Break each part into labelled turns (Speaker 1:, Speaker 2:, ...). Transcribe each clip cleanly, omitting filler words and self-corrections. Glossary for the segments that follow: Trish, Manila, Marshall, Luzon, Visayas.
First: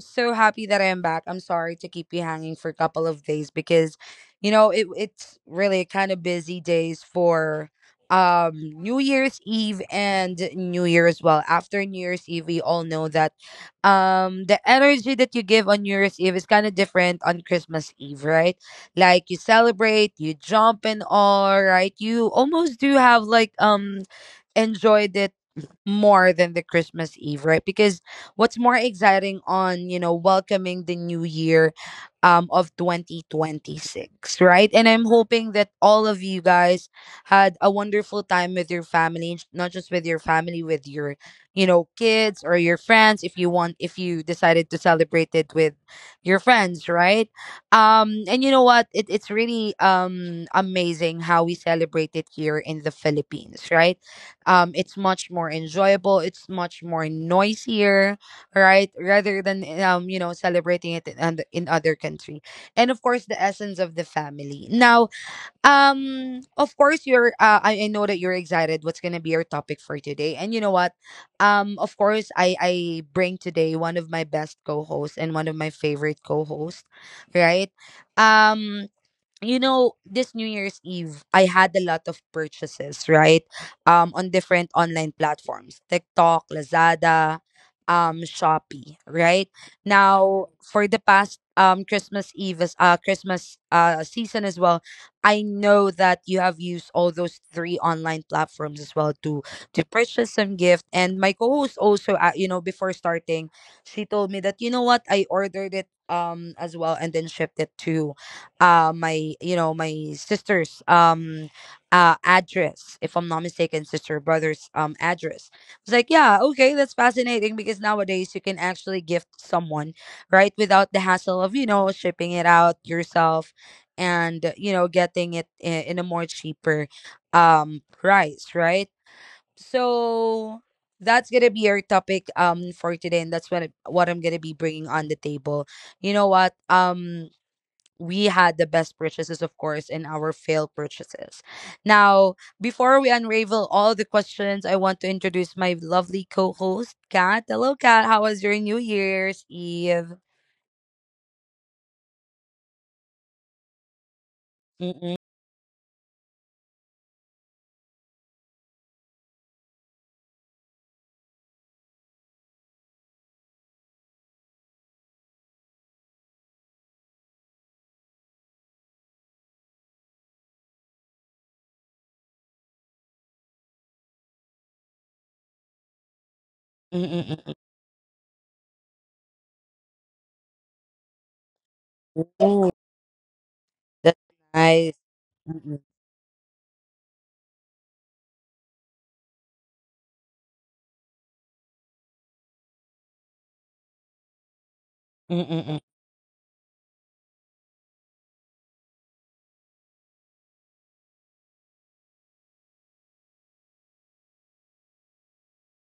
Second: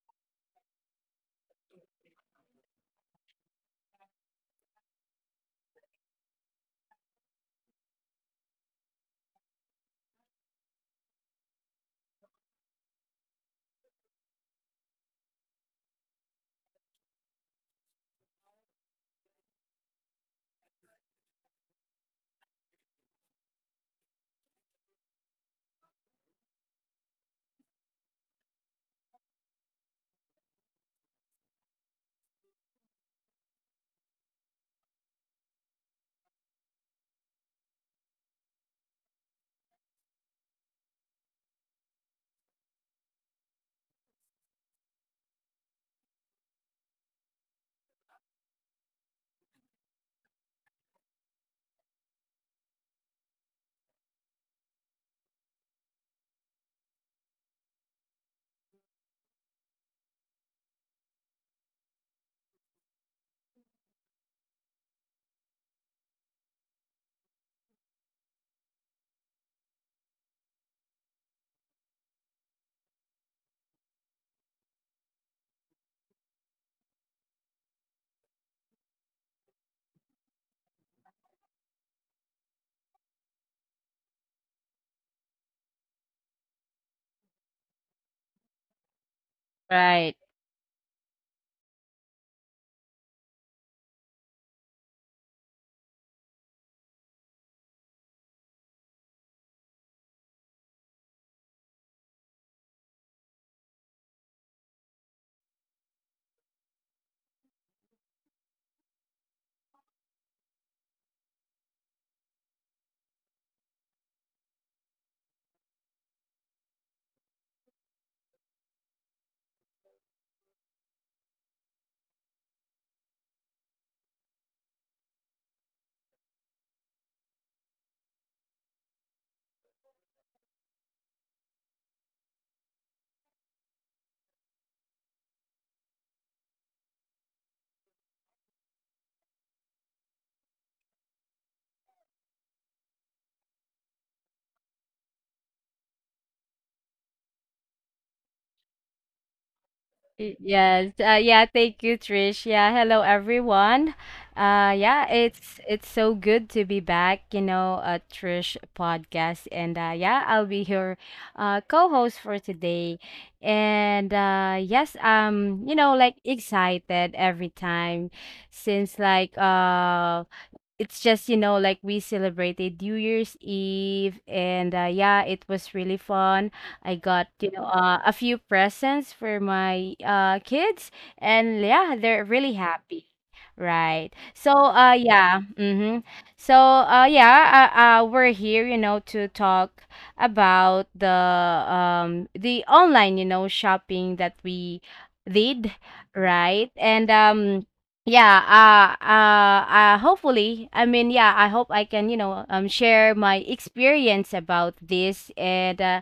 Speaker 1: so happy that I am back. I'm sorry to keep you hanging for a couple of days because, it's really kind of busy days for New Year's Eve and New Year as well. After New Year's Eve, we all know that the energy that you give on New Year's Eve is kind of different on Christmas Eve, right? Like you celebrate, you jump and all, right? You almost do have like enjoyed it more than the Christmas Eve, right? Because what's more exciting on, welcoming the new year of 2026, right? And I'm hoping that all of you guys had a wonderful time with your family, not just with your family, with your kids or your friends if you want if you decided to celebrate it with your friends, right? And you know what? It's really amazing how we celebrate it here in the Philippines, right? It's much more enjoyable, it's much more noisier, right, rather than celebrating it in, in other country. And of course the essence of the family now. Of course you're I know that you're excited what's gonna be your topic for today, and you know what, of course I bring today one of my best co-hosts and one of my favorite co-hosts, right? um you know, this new year's eve I had a lot of purchases, right? On different online platforms, TikTok, Lazada, Shopee, right?
Speaker 2: Right.
Speaker 1: Now for the past Christmas Eve, as Christmas season as well, I know that you have used all those three online platforms as well to purchase some gift. And my co-host also, before starting, she told me that, you know what, I ordered it as well, and then shipped it to my, you know, my sister's address, if I'm not mistaken, sister or brother's address. It's like, yeah, okay, that's fascinating because nowadays you can actually gift someone, right, without the hassle of, shipping it out yourself, and, you know, getting it in a more cheaper price, right? So that's gonna be our topic for today, and that's what I'm gonna be bringing on the table. You know what? We had the best purchases, of course, and our failed purchases. Now, before we unravel all the questions, I want to introduce my lovely co host, Kat. Hello, Kat. How was your New Year's Eve?
Speaker 2: Yes. Yeah. Thank you, Trish. Yeah. Hello, everyone. Yeah.
Speaker 1: Mm-mm,
Speaker 2: It's so good to be back. You know, Trish podcast, and yeah, I'll be your co-host for today. And Yes, you know, like excited every time since like it's just you know like we celebrated New Year's Eve. And yeah, it was really fun. I
Speaker 1: mm-mm,
Speaker 2: got you
Speaker 1: mm-mm.
Speaker 2: know a few presents for my kids, and yeah, they're really
Speaker 1: Ooh,
Speaker 2: happy, right?
Speaker 1: that's
Speaker 2: so uh
Speaker 1: nice.
Speaker 2: yeah
Speaker 1: Mm-mm,
Speaker 2: mm-hmm. So yeah we're here you know to talk about the online you know shopping that we
Speaker 1: mm-mm,
Speaker 2: did,
Speaker 1: mm.
Speaker 2: right? And yeah. Hopefully, I mean, yeah, I hope I can, you know, share my experience about this. And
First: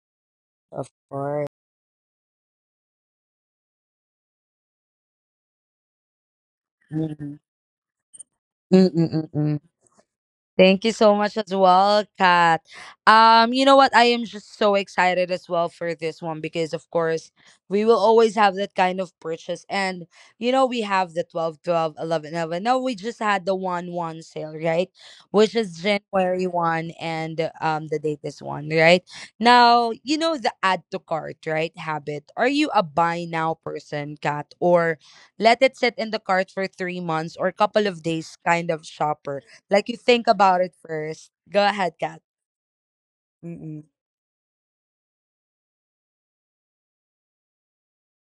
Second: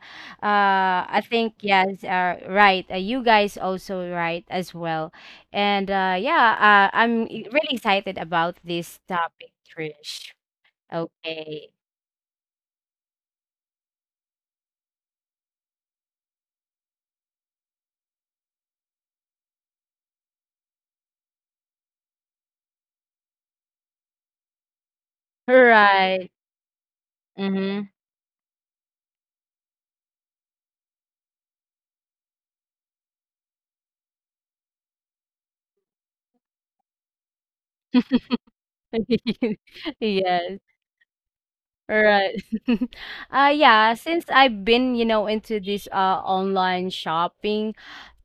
Speaker 1: Of
Speaker 2: I
Speaker 1: course.
Speaker 2: think, yes, right. You guys also right as well. And yeah, I'm
Speaker 1: Mm-mm.
Speaker 2: e- really excited about this
Speaker 1: Mm-mm,
Speaker 2: topic,
Speaker 1: mm-mm.
Speaker 2: Trish.
Speaker 1: Thank you so much as
Speaker 2: Okay.
Speaker 1: well, Kat. You know what? I am just so excited as well for this one because of course we will always have that kind of purchase. And, we have the 12, 12, 11, 11. Now we just had the 1 1 sale, right? Which is
Speaker 2: Right.
Speaker 1: January 1, and
Speaker 2: Mm-hmm.
Speaker 1: the date is 1, right? Now, you know the add to cart, right? Habit. Are you a buy now person, Kat? Or let it sit in the cart for 3 months or a couple of days kind of shopper? Like you think
Speaker 2: Yes.
Speaker 1: about it first. Go ahead,
Speaker 2: All
Speaker 1: Kat.
Speaker 2: right.
Speaker 1: Mm-mm.
Speaker 2: Yeah, since I've been, you know, into this online shopping,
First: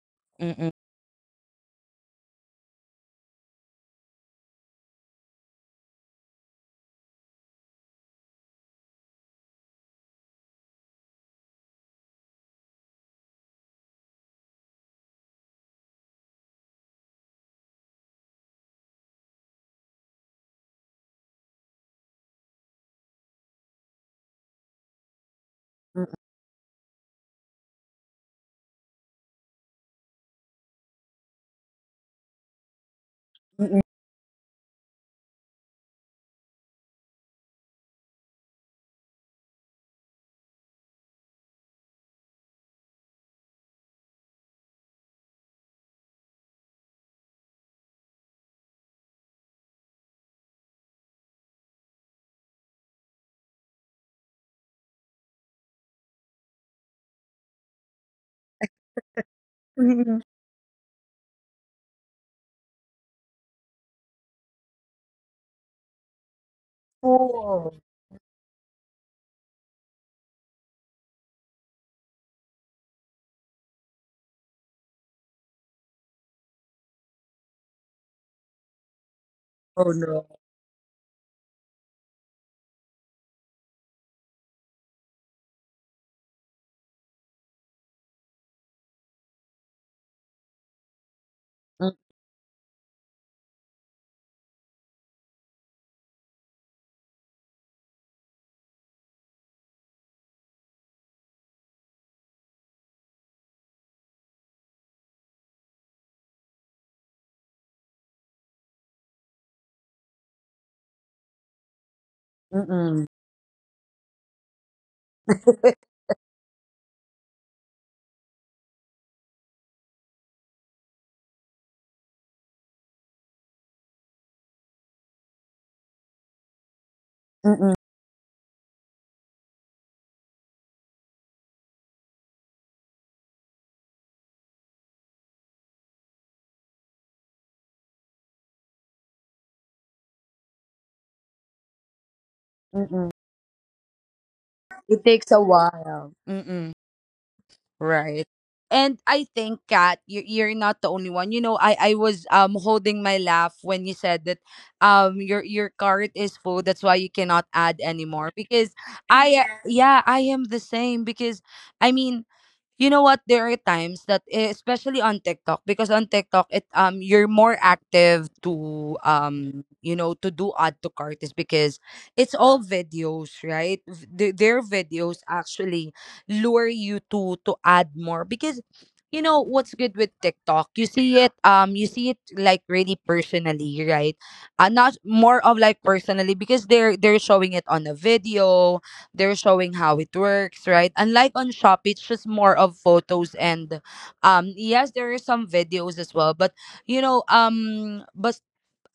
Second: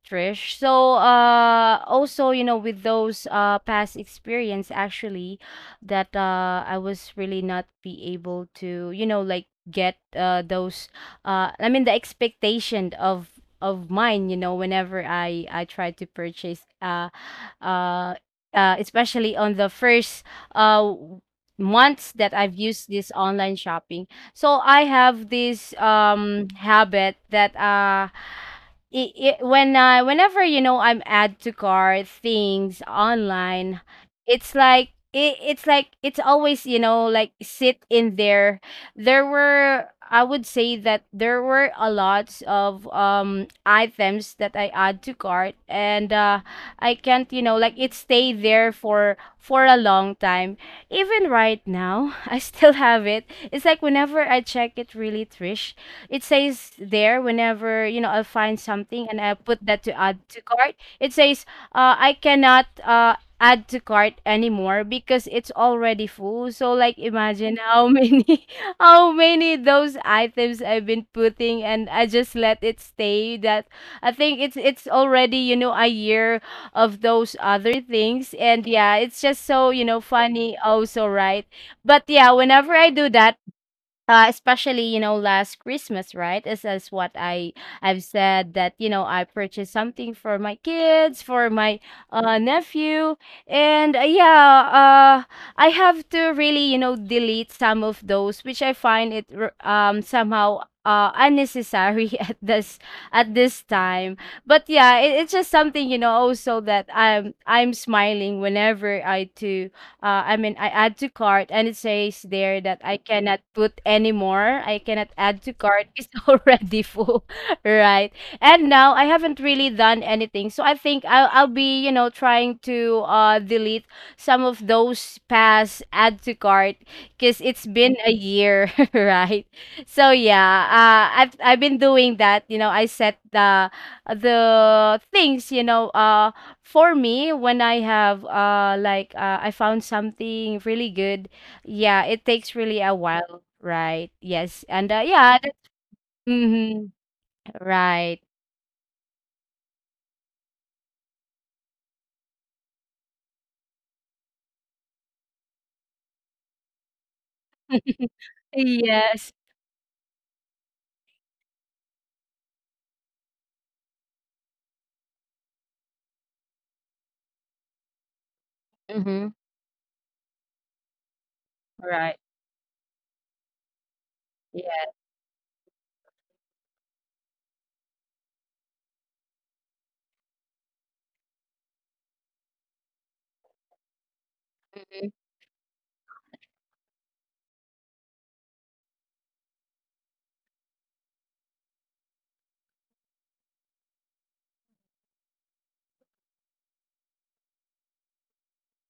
Speaker 2: Trish.
Speaker 1: Mm-mm.
Speaker 2: So, also, you know, with those past experience, actually, that I was really not be able to, you know, like get those I mean the expectation of mine, you know, whenever I try to purchase uh especially on the first uh w- months that I've used this online shopping. So I have this
Speaker 1: Mm-mm.
Speaker 2: habit that it, when I whenever you know I'm add to cart things
Speaker 1: Mm-mm.
Speaker 2: online, it's like it's like it's always you know like sit in there. There were, I would say that there were a lot of items that I add to cart, and I can't you know like it stay there for a long time. Even right now, I still have it. It's like whenever I check it really, Trish, it says there whenever you know I'll find something and I put that to add to cart. It says I cannot add to cart anymore because it's already full. So like imagine how many how many those items I've been putting, and I just let it stay. That I think it's already you know a year of those other things, and yeah, it's just so you
Speaker 1: Oh
Speaker 2: know
Speaker 1: no.
Speaker 2: funny also, right? But yeah, whenever I do that, especially you know last Christmas, right? This is as what I've said, that you know I purchased something for my kids, for my
Speaker 1: Mm-mm.
Speaker 2: nephew, and I have to really you know delete some of those which I find somehow unnecessary at this time. But yeah, it's just something you know also that I'm smiling whenever I do I mean, I add to cart and it says there that I cannot put anymore. I cannot add to
Speaker 1: Mm-mm.
Speaker 2: cart. It's already full, right? And now I haven't really done anything. So I think I'll be, you know, trying to delete some of those past add to cart because it's
Speaker 1: Mm-mm.
Speaker 2: been a year, right? So yeah, I've been doing that. You know, I set the things, you know, for me, when I have I found something really good, yeah, it takes really a
Speaker 1: Mm-mm.
Speaker 2: while, right? Yes, and
Speaker 1: It takes a
Speaker 2: yeah, that,
Speaker 1: while. Mm-mm.
Speaker 2: hmm right.
Speaker 1: Right. And I think, Kat, you're not the only one. You know, I was holding my laugh when you said that your cart is full. That's why you cannot add anymore. Because
Speaker 2: Yes.
Speaker 1: I, yeah, I am the same. Because I mean, you know what? There are times that especially on TikTok, because on TikTok it, you're more active to,
Speaker 2: Mm-hmm.
Speaker 1: to do add to cart, is because
Speaker 2: Right.
Speaker 1: it's all videos, right? They
Speaker 2: Yes.
Speaker 1: videos actually lure you to add more, because you know what's good with TikTok? You see it, you see it like really personally, right? Not more of like personally because they're showing it on a video, they're showing how it works, right? Unlike on shop, it's just more of photos, and, yes, there are some videos as well, but, but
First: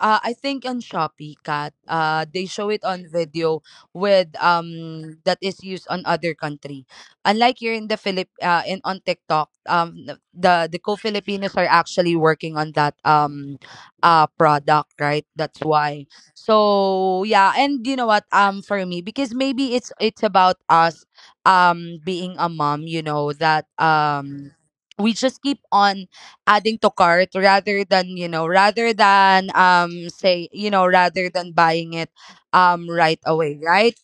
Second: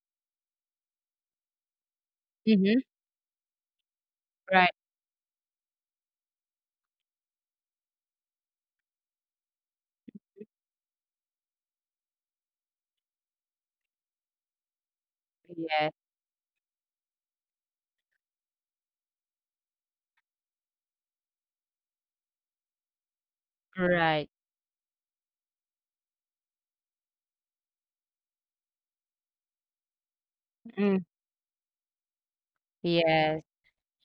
Speaker 1: I think on Shopee, Kat, they show it
Speaker 2: Mm-hmm.
Speaker 1: on video with,
Speaker 2: Right.
Speaker 1: that is used on other country. Unlike here in the Philip in on TikTok, the co-Filipinos are actually working on that product, right? That's
Speaker 2: Yes.
Speaker 1: why. So yeah, and you know what? For me, because maybe it's about us being a mom, you know that
Speaker 2: Right.
Speaker 1: we just keep on adding to cart rather than, rather than say,
Speaker 2: Mm.
Speaker 1: rather than buying it right
Speaker 2: Yes.
Speaker 1: away, right?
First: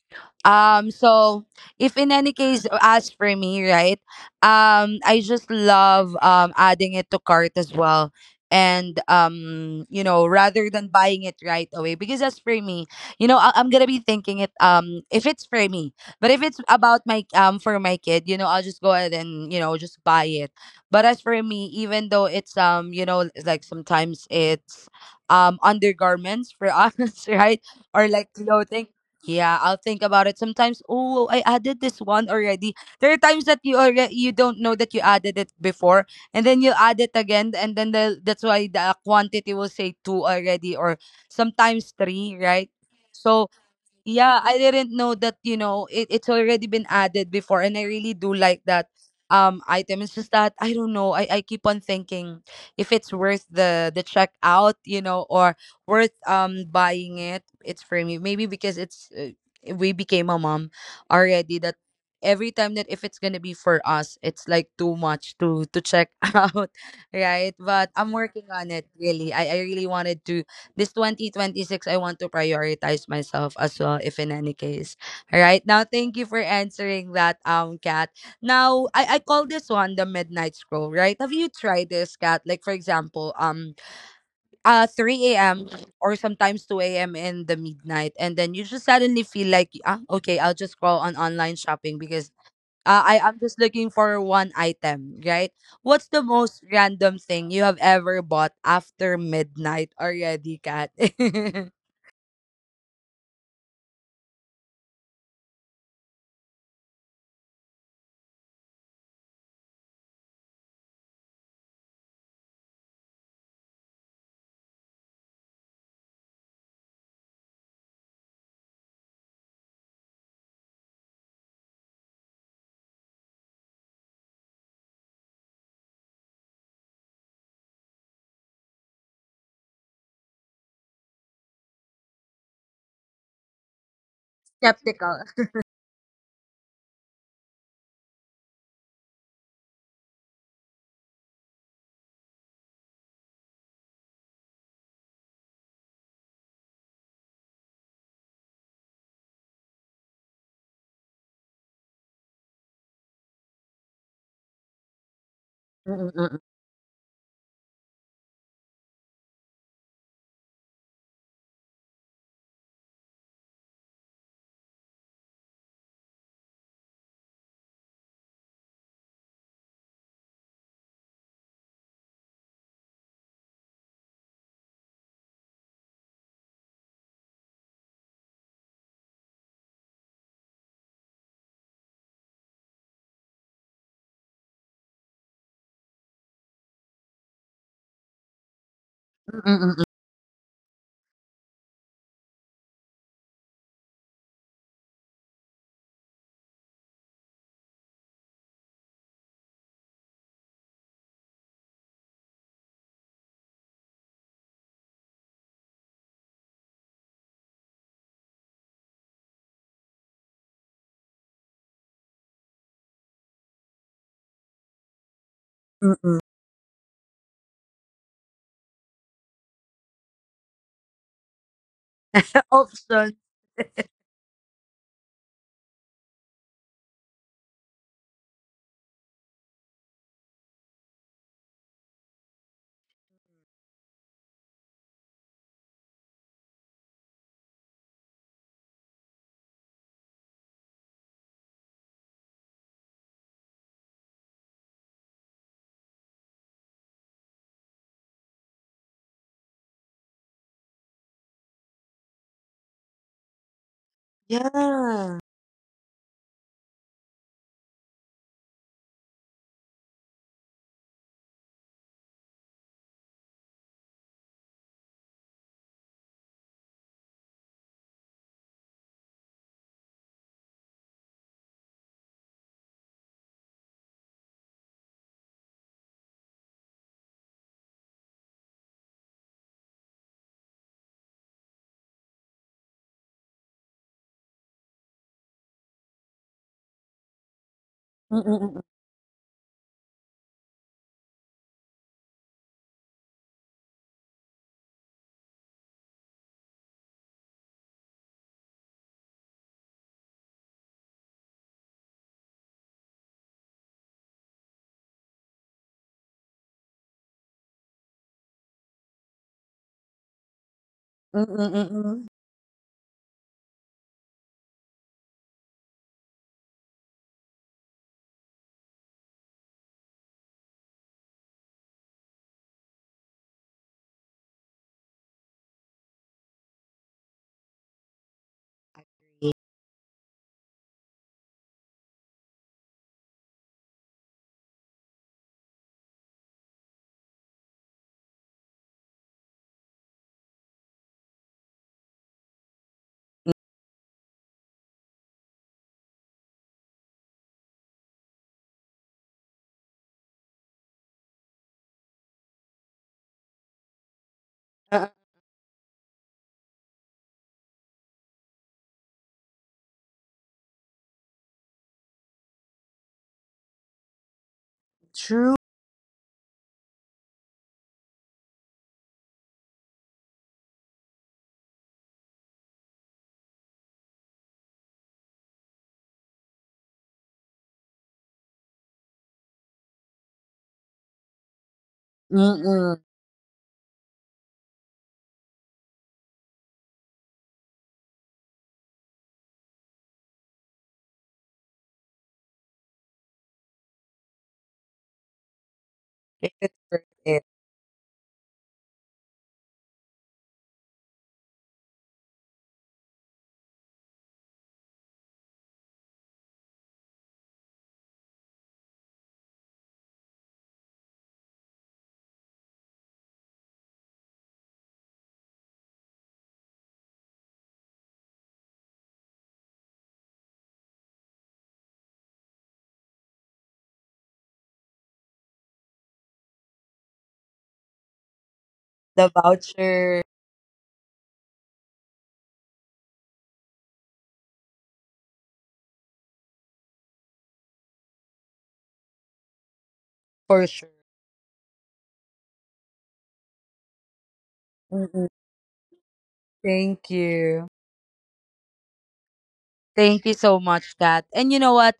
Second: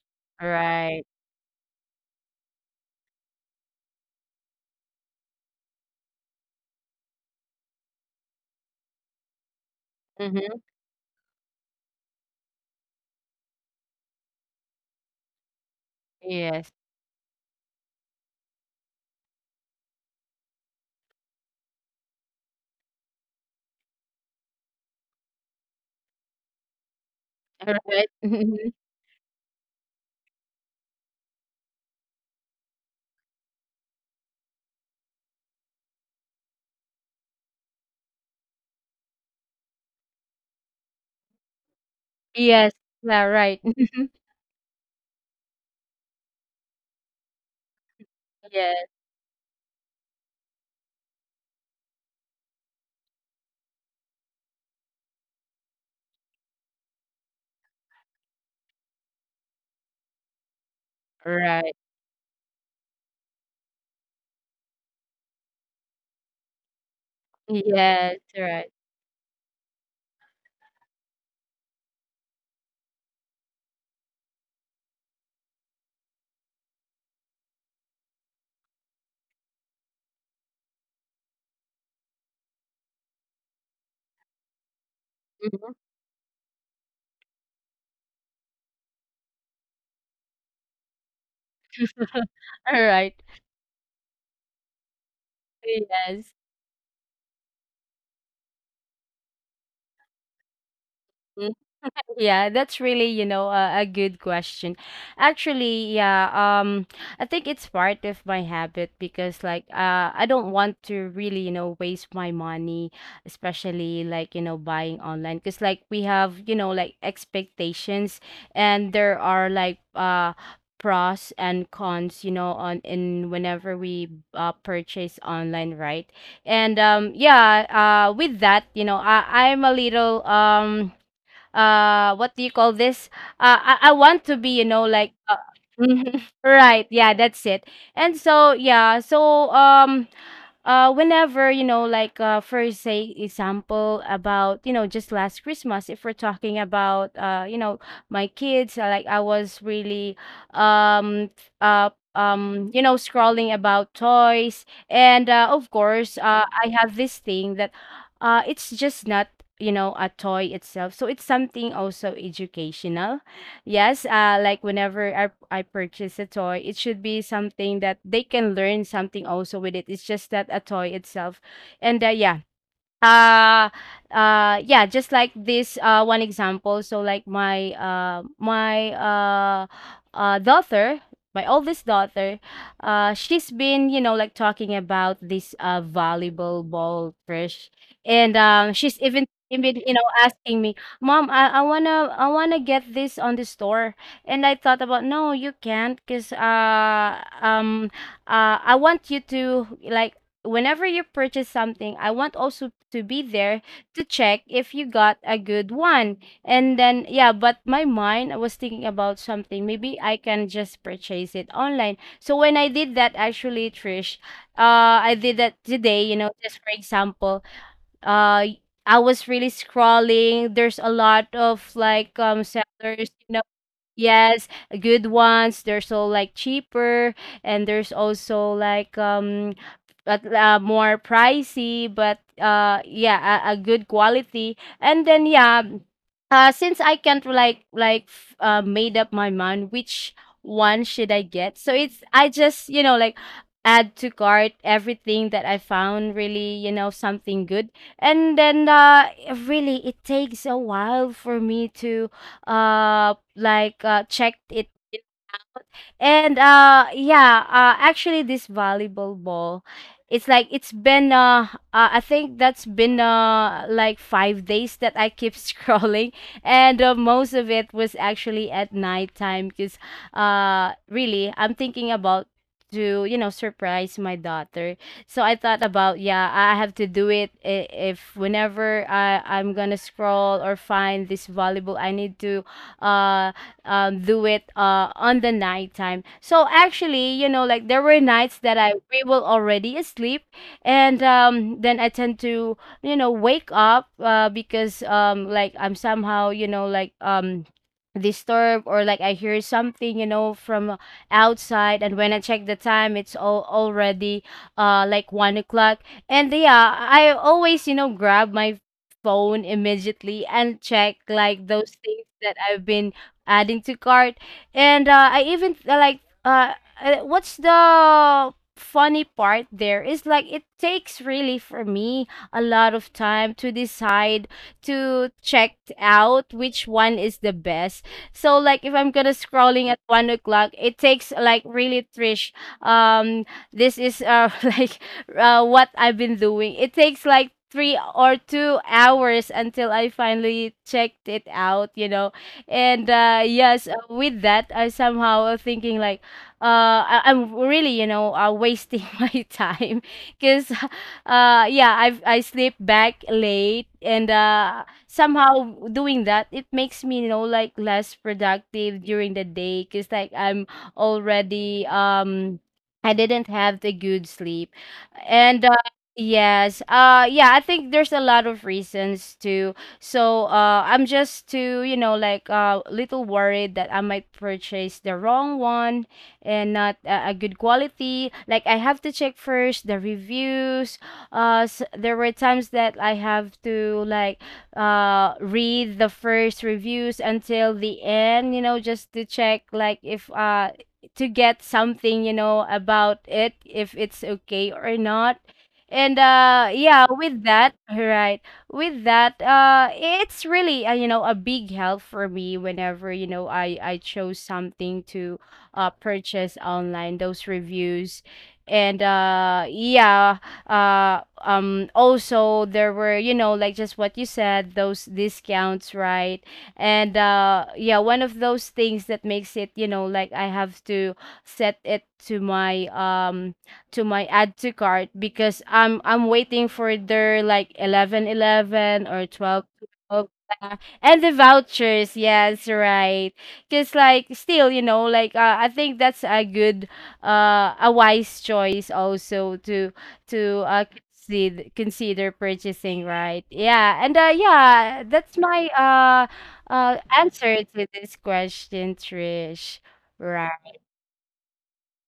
Speaker 2: Right.
Speaker 1: So if in any case, as for me, right, I just love adding it to cart as well. And
Speaker 2: Mm-hmm.
Speaker 1: rather than buying it right away, because as for me, I'm gonna be thinking it if it's for me, but if it's
Speaker 2: Yes.
Speaker 1: about my for my kid, I'll just go ahead and, just buy it. But as for me, even though it's, like sometimes it's undergarments for us, right,
Speaker 2: Right.
Speaker 1: or like clothing, yeah, I'll think about it. Sometimes, oh, I added this one already. There are times that you already you don't know that you added it before, and then you add it again, and then the that's why the quantity will say two already, or sometimes three,
Speaker 2: Yes.
Speaker 1: right?
Speaker 2: Yeah,
Speaker 1: So
Speaker 2: right.
Speaker 1: yeah, I didn't know that, it's already been added before, and I really do like
Speaker 2: Yes.
Speaker 1: that item. It's just that I don't know. I keep on thinking if it's worth the checkout, or worth buying it. It's for me. Maybe because it's, we became a mom already,
Speaker 2: Right.
Speaker 1: that every time that if it's going to be for us, it's like too much to check out, right? But I'm
Speaker 2: Yes.
Speaker 1: working
Speaker 2: Right.
Speaker 1: on it really. I really wanted to, this 2026 I want to prioritize myself as well, if in any case. All right, now thank you for answering that, cat now, I call this one the midnight scroll, right? Have you tried this, cat like for example, 3 a.m.
Speaker 2: Mhm.
Speaker 1: or sometimes 2 a.m. in the midnight, and then you just suddenly feel like, okay, I'll just scroll on online shopping because,
Speaker 2: All right.
Speaker 1: I am just looking for one item, right? What's the
Speaker 2: Yes.
Speaker 1: most random thing you have ever bought after midnight already, Kat?
Speaker 2: Yeah, that's really, you know, a good question. Actually, yeah, I think it's part of my habit because like I don't want to really, you know, waste my money, especially like, you know, buying online because like we have, you know, like expectations, and there are pros and cons, you know, on in whenever we purchase online, right? And yeah, with that, you know, I'm a little what do you call this, I want to be you know like
Speaker 1: Skeptical.
Speaker 2: right, yeah, that's it. And so yeah, so whenever you know for say example about you know just last Christmas, if we're talking about you know my kids, like I was really um f- uh you know scrolling about toys, and of
Speaker 1: Mm,
Speaker 2: course,
Speaker 1: mm,
Speaker 2: I have this thing that it's just not you know a toy itself, so it's something also educational. Yes, like whenever I purchase a toy, it should be something that they can learn something also with it, it's just that a toy itself, and uh yeah, just like this one example. So like my daughter, my oldest daughter, she's been you know like talking about this volleyball ball crush, and she's even
Speaker 1: mm, mm,
Speaker 2: you know asking me, mom, I wanna get this on the store, and I thought about no, you can't, because I want you to like whenever you purchase something, I want also to be there to check if you got a good one. And then, yeah, but my mind, I was thinking about something. Maybe I can just purchase it online. So when I did that, actually, Trish, I did that
Speaker 1: mm, mm,
Speaker 2: today,
Speaker 1: mm,
Speaker 2: you
Speaker 1: mm.
Speaker 2: know, just for example, uh, I was really scrolling. There's a lot of like sellers,
Speaker 1: Option.
Speaker 2: you know. Yes, good ones. They're so like cheaper, and there's also like but more pricey, but yeah, a good quality. And then yeah, since I can't made up my mind which one should I get, so it's I just you know like add to cart everything that I found really you know something good. And then really it takes a while for me to uh check it.
Speaker 1: Yeah.
Speaker 2: And yeah, actually this volleyball ball, it's like it's been I think that's been 5 days that I keep scrolling. And most of it was actually at nighttime because really I'm thinking about to you know surprise my daughter. So I thought about, yeah, I have to do it, if whenever I'm gonna scroll or find this volleyball, I need to uh do it on the nighttime. So actually, you know, like there were
Speaker 1: Mm,
Speaker 2: nights that
Speaker 1: mm,
Speaker 2: I we will already asleep, and then I tend to you know wake up because like I'm somehow you know disturbed or like I hear something you know from outside, and when I check the time, it's all already 1 o'clock, and yeah, I always you know grab my phone immediately and check
Speaker 1: mm, mm,
Speaker 2: like
Speaker 1: mm,
Speaker 2: those
Speaker 1: mm,
Speaker 2: things
Speaker 1: mm.
Speaker 2: that I've been adding to cart. And I even like uh what's the funny part there is like it takes really for me a lot of time to decide to check out which one is the best. So like if I'm gonna scrolling at 1 o'clock, it takes like really, Trish, um this is like what I've been doing, it takes like 3 or 2 hours until I finally checked it out, you know. And yes, with that, I somehow thinking like, I'm really you know wasting my time because, yeah, I have I sleep back late, and
Speaker 1: Uh,
Speaker 2: somehow doing that it makes me you know like less productive during the day because like I'm already I didn't have the good sleep,
Speaker 1: True.
Speaker 2: and yes, yeah, I think there's a lot of reasons to. So I'm just too, you know, like a little worried that I might purchase the wrong one and not a good quality. Like I have to check first the reviews. S There were times that
Speaker 1: Mm-mm.
Speaker 2: I have to like read the first reviews until the end, you know, just to check like if to get something, you know, about it, if it's okay or not. And
Speaker 1: It is worth
Speaker 2: yeah,
Speaker 1: it.
Speaker 2: with that, right, with that, it's really, you know, a big help for me whenever you know I chose something to purchase online, those reviews. And uh also there were you know like just what you said, those discounts, right? And yeah, one of those things that makes it you know like I have to set it to my add to cart, because I'm waiting for their like 11 11 or
Speaker 1: The
Speaker 2: 12
Speaker 1: voucher.
Speaker 2: twelve, yeah. And the vouchers, yes, right? Because like still, you know, like I think that's a good a wise choice also to to
Speaker 1: For
Speaker 2: uh
Speaker 1: sure.
Speaker 2: consider purchasing, right? Yeah. And
Speaker 1: Mm-mm.
Speaker 2: that's my
Speaker 1: Thank
Speaker 2: answer
Speaker 1: you.
Speaker 2: to this question, Trish.
Speaker 1: Thank you so
Speaker 2: Right.
Speaker 1: much, Kat. And you know what?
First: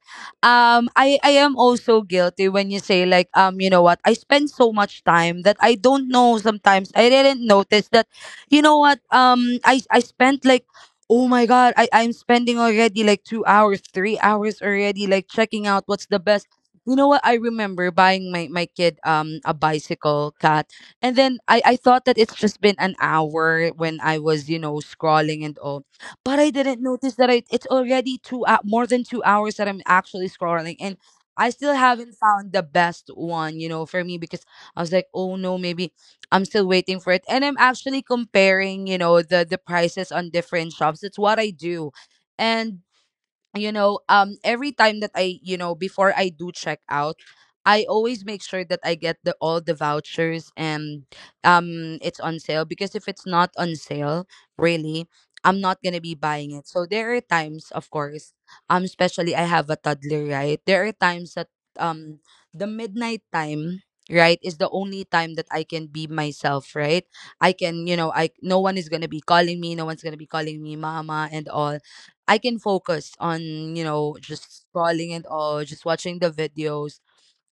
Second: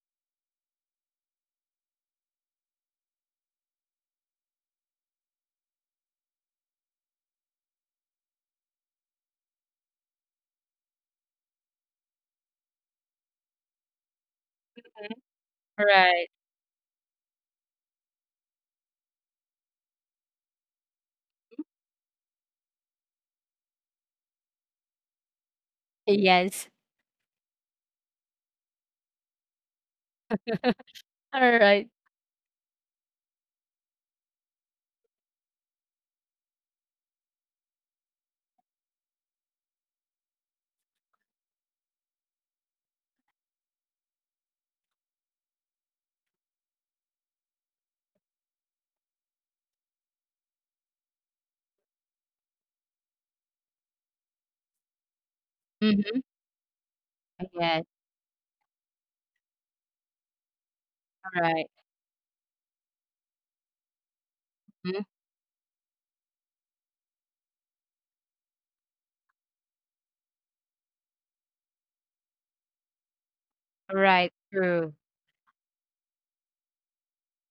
Speaker 1: I am also guilty when you say like, you know what? I spend so much time that I don't know sometimes. I didn't notice that, you know what? I spent like, oh my God, I'm spending already like 2 hours, 3 hours already, like checking out what's the
Speaker 2: Right.
Speaker 1: best. You know what? I remember buying my kid a bicycle, Kat. And then I thought that it's just been an hour when I was, scrolling and all, but I
Speaker 2: Yes.
Speaker 1: didn't notice that I, it's already more than 2 hours that I'm actually scrolling, and
Speaker 2: All
Speaker 1: I still
Speaker 2: right.
Speaker 1: haven't found the best one, for me, because I was like, oh no, maybe I'm still waiting for it, and I'm actually comparing, the prices on different shops. It's what I do, and, every time that I, before I do check out, I always make sure that I get the all the vouchers, and it's on sale, because if it's not on sale, really, I'm not gonna be
Speaker 2: Mm-hmm.
Speaker 1: buying it. So there are times,
Speaker 2: Yes,
Speaker 1: of course, especially I have a toddler, right? There are times that
Speaker 2: alright.
Speaker 1: um the midnight time, right, is the only
Speaker 2: Mhm.
Speaker 1: time that I can be myself, right? I can, I, no one is going to be calling me, no one's going to be calling me mama and all. I can focus on,
Speaker 2: Alright,
Speaker 1: just
Speaker 2: true.
Speaker 1: scrolling and all, just watching the videos,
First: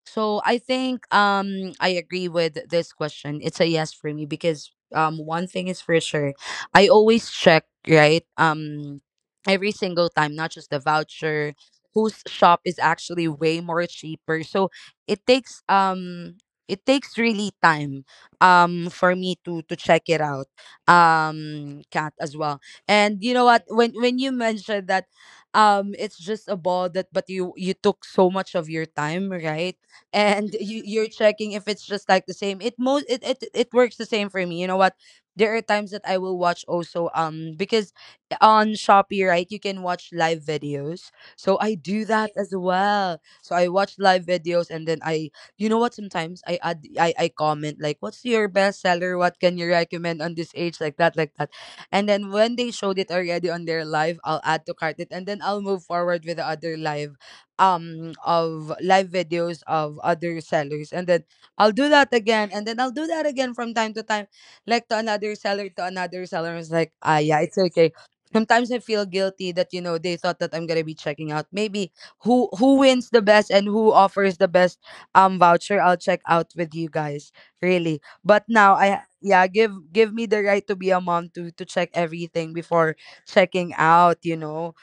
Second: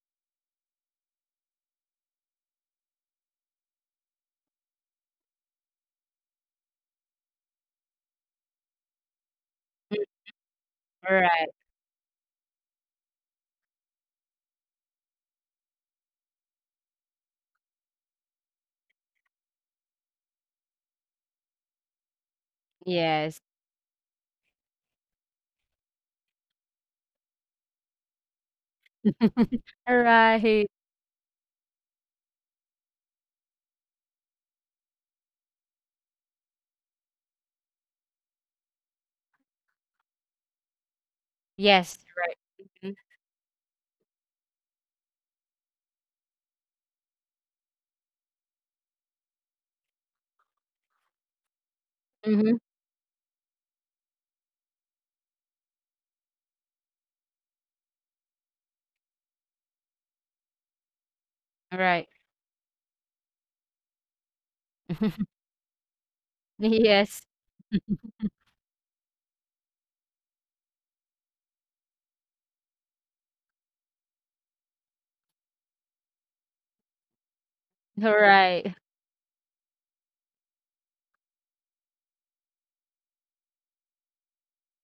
Speaker 1: so I think, I agree with this question. It's a yes for me because one thing is for sure. I always check, right? Every
Speaker 2: Mm,
Speaker 1: single time, not just the
Speaker 2: alright,
Speaker 1: voucher, whose shop is actually way more cheaper. So it takes, it takes really time, for me to check it out. Cat as well. And you
Speaker 2: yes.
Speaker 1: know what, when you mentioned that, it's just a ball that, but you took so much of your time, right? And
Speaker 2: Alright.
Speaker 1: you're checking if it's just like the same. It most it works the same for me. You know what, there are times that I will watch also, because on Shopee, right, you can watch live videos, so I
Speaker 2: Yes,
Speaker 1: do that
Speaker 2: right.
Speaker 1: as
Speaker 2: Mhm,
Speaker 1: well. So I watch live videos and then I, you know what, sometimes I I comment like, what's your best seller? What can you recommend on this age, like that, like that. And then when
Speaker 2: mhm.
Speaker 1: they showed it already on their live, I'll add to cart it, and then I'll move forward with the other live, of live videos of other sellers. And then I'll
Speaker 2: All
Speaker 1: do
Speaker 2: right.
Speaker 1: that again, and then I'll do that again from time to time, like to another seller, to another seller. It's like, ah,
Speaker 2: Yes,
Speaker 1: yeah, it's okay. Sometimes I feel guilty that, you know, they thought that I'm gonna be checking out maybe who wins the best and who offers the best voucher. I'll check out with you guys, really. But
Speaker 2: alright.
Speaker 1: now I, yeah, give me the right to be a mom to check everything before checking out, you know,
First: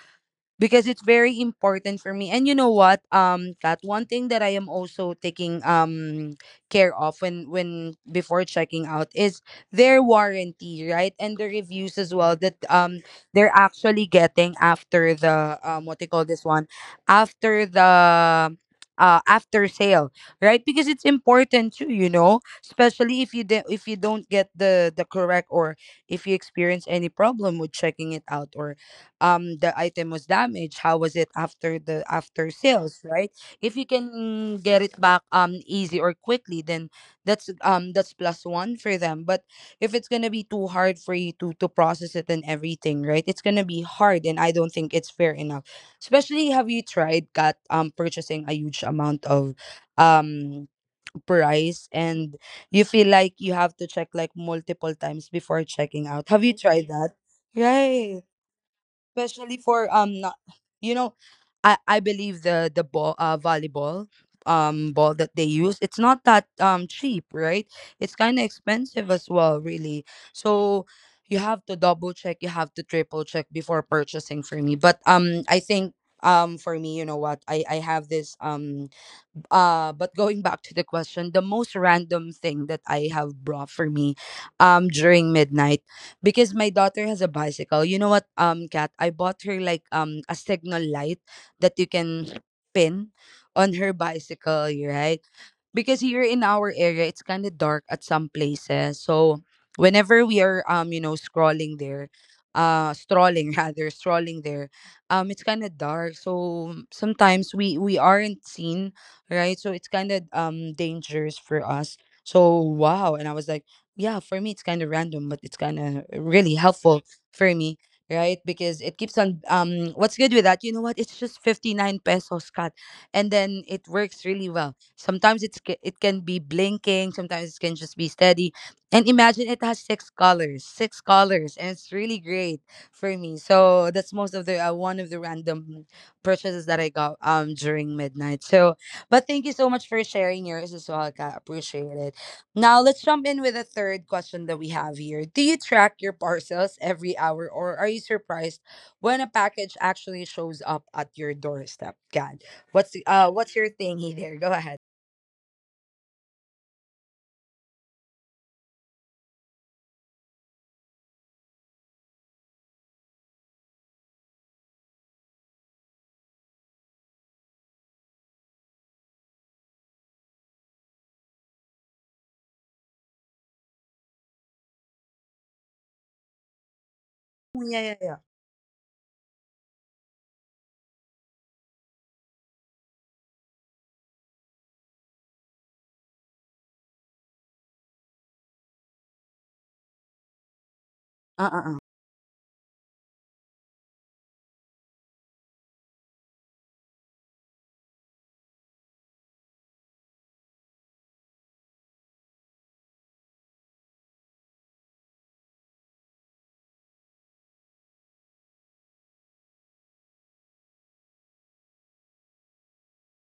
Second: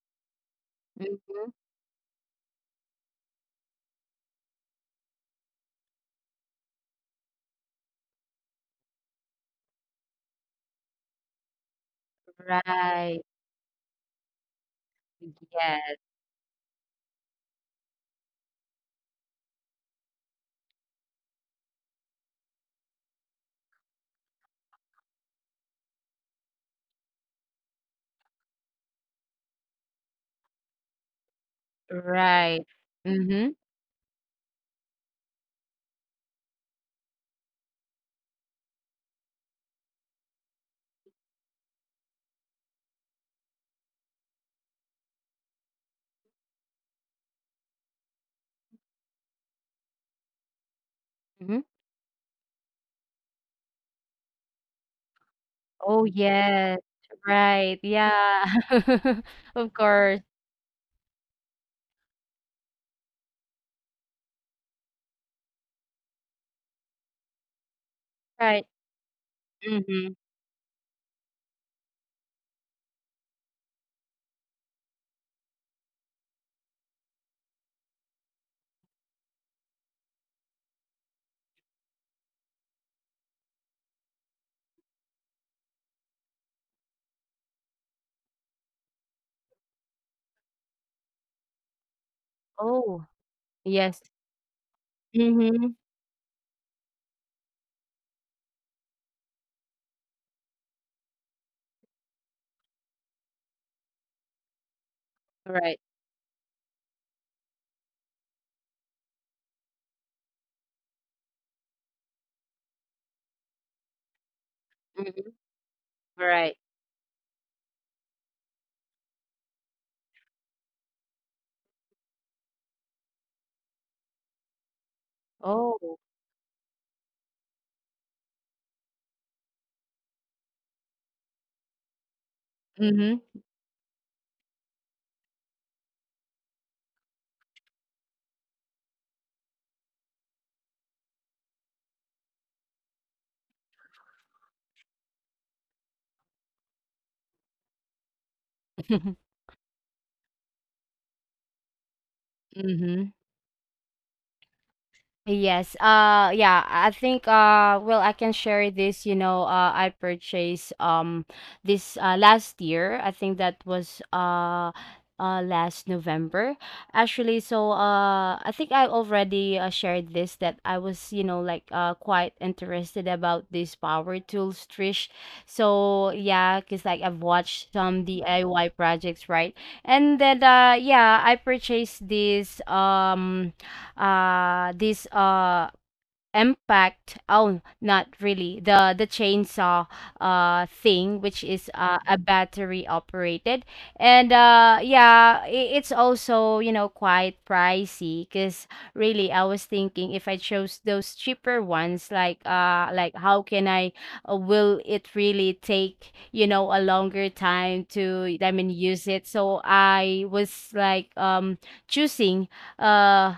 Speaker 1: because it's very
Speaker 2: Mhm,
Speaker 1: important for me. And you know what, Kat, one thing that I am also taking care of when before checking out, is their warranty, right? And the reviews as well that,
Speaker 2: right.
Speaker 1: they're actually getting after the, um, what
Speaker 2: Yes,
Speaker 1: they call this one, after the after sale, right? Because it's important too, you know, especially if you if you don't get the correct or if you experience any problem with checking it out, or the item was damaged, how was it after the after
Speaker 2: right.
Speaker 1: sales? Right?
Speaker 2: Mhm,
Speaker 1: If you can get it back easy or quickly, then that's plus one for them. But if it's gonna be too hard for you to process it and everything, right, it's gonna be hard and I don't think it's fair enough. Especially, have you tried got purchasing a huge amount of um
Speaker 2: mhm.
Speaker 1: price? And you feel like you have to check like multiple times before
Speaker 2: Oh,
Speaker 1: checking out. Have you
Speaker 2: yes,
Speaker 1: tried that?
Speaker 2: right,
Speaker 1: Right,
Speaker 2: yeah.
Speaker 1: especially
Speaker 2: Of
Speaker 1: for
Speaker 2: course,
Speaker 1: not, you know, I believe the ball, uh, volleyball ball that they use, it's not that cheap, right? It's kind of
Speaker 2: right.
Speaker 1: expensive as well, really.
Speaker 2: Mhm.
Speaker 1: So you have to double check, you have to triple check before purchasing, for me. But I think, for me, you know what, I have this but going back to the question, the most random thing that I have brought for me during midnight, because my daughter has a bicycle. You know what, Kat, I bought her like a signal light that you can
Speaker 2: Oh,
Speaker 1: pin on her
Speaker 2: yes.
Speaker 1: bicycle, right?
Speaker 2: Mhm.
Speaker 1: Because here in our area it's kind of dark at some places. So whenever we are, you know, scrolling there strolling rather, strolling there, it's kind of
Speaker 2: Right.
Speaker 1: dark, so sometimes we aren't seen, right? So it's kind of dangerous for us. So, wow, and I was like, yeah, for me it's kind of random,
Speaker 2: Mhm.
Speaker 1: but it's kind of really
Speaker 2: Right.
Speaker 1: helpful for me, right? Because it keeps on, what's good with that, you know what, it's just 59 pesos cut, and then it works really well. Sometimes it's
Speaker 2: Oh.
Speaker 1: it can be blinking, sometimes it can just be steady. And imagine, it has six colors, and it's really great for
Speaker 2: Mhm.
Speaker 1: me. So that's most of the one of the random purchases that I got during midnight. So, but thank you so much for sharing yours as well. I appreciate it. Now let's jump in with the third question that we have here. Do you track your parcels every hour, or are you surprised when a package actually shows up at your doorstep? God,
Speaker 2: Mhm.
Speaker 1: what's your thingy there? Go ahead.
Speaker 2: Yes. Yeah, I think well, I can share this, you know, I purchased this last year. I think that was last November. Actually, so I think I already shared this, that I was, you know, like quite interested about these power tools, Trish. So yeah, cuz like I've watched
Speaker 1: Mm, yeah, yeah,
Speaker 2: some
Speaker 1: yeah.
Speaker 2: DIY projects, right? And then I purchased this this impact, oh, not really, the chainsaw thing, which is
Speaker 1: Uh-uh.
Speaker 2: a battery operated. and uh yeah i- it's also, you know, quite pricey, because really I was thinking, if I chose those cheaper ones, like how can I will it really take, you know, a longer time to, I mean, use it. So I was like, choosing uh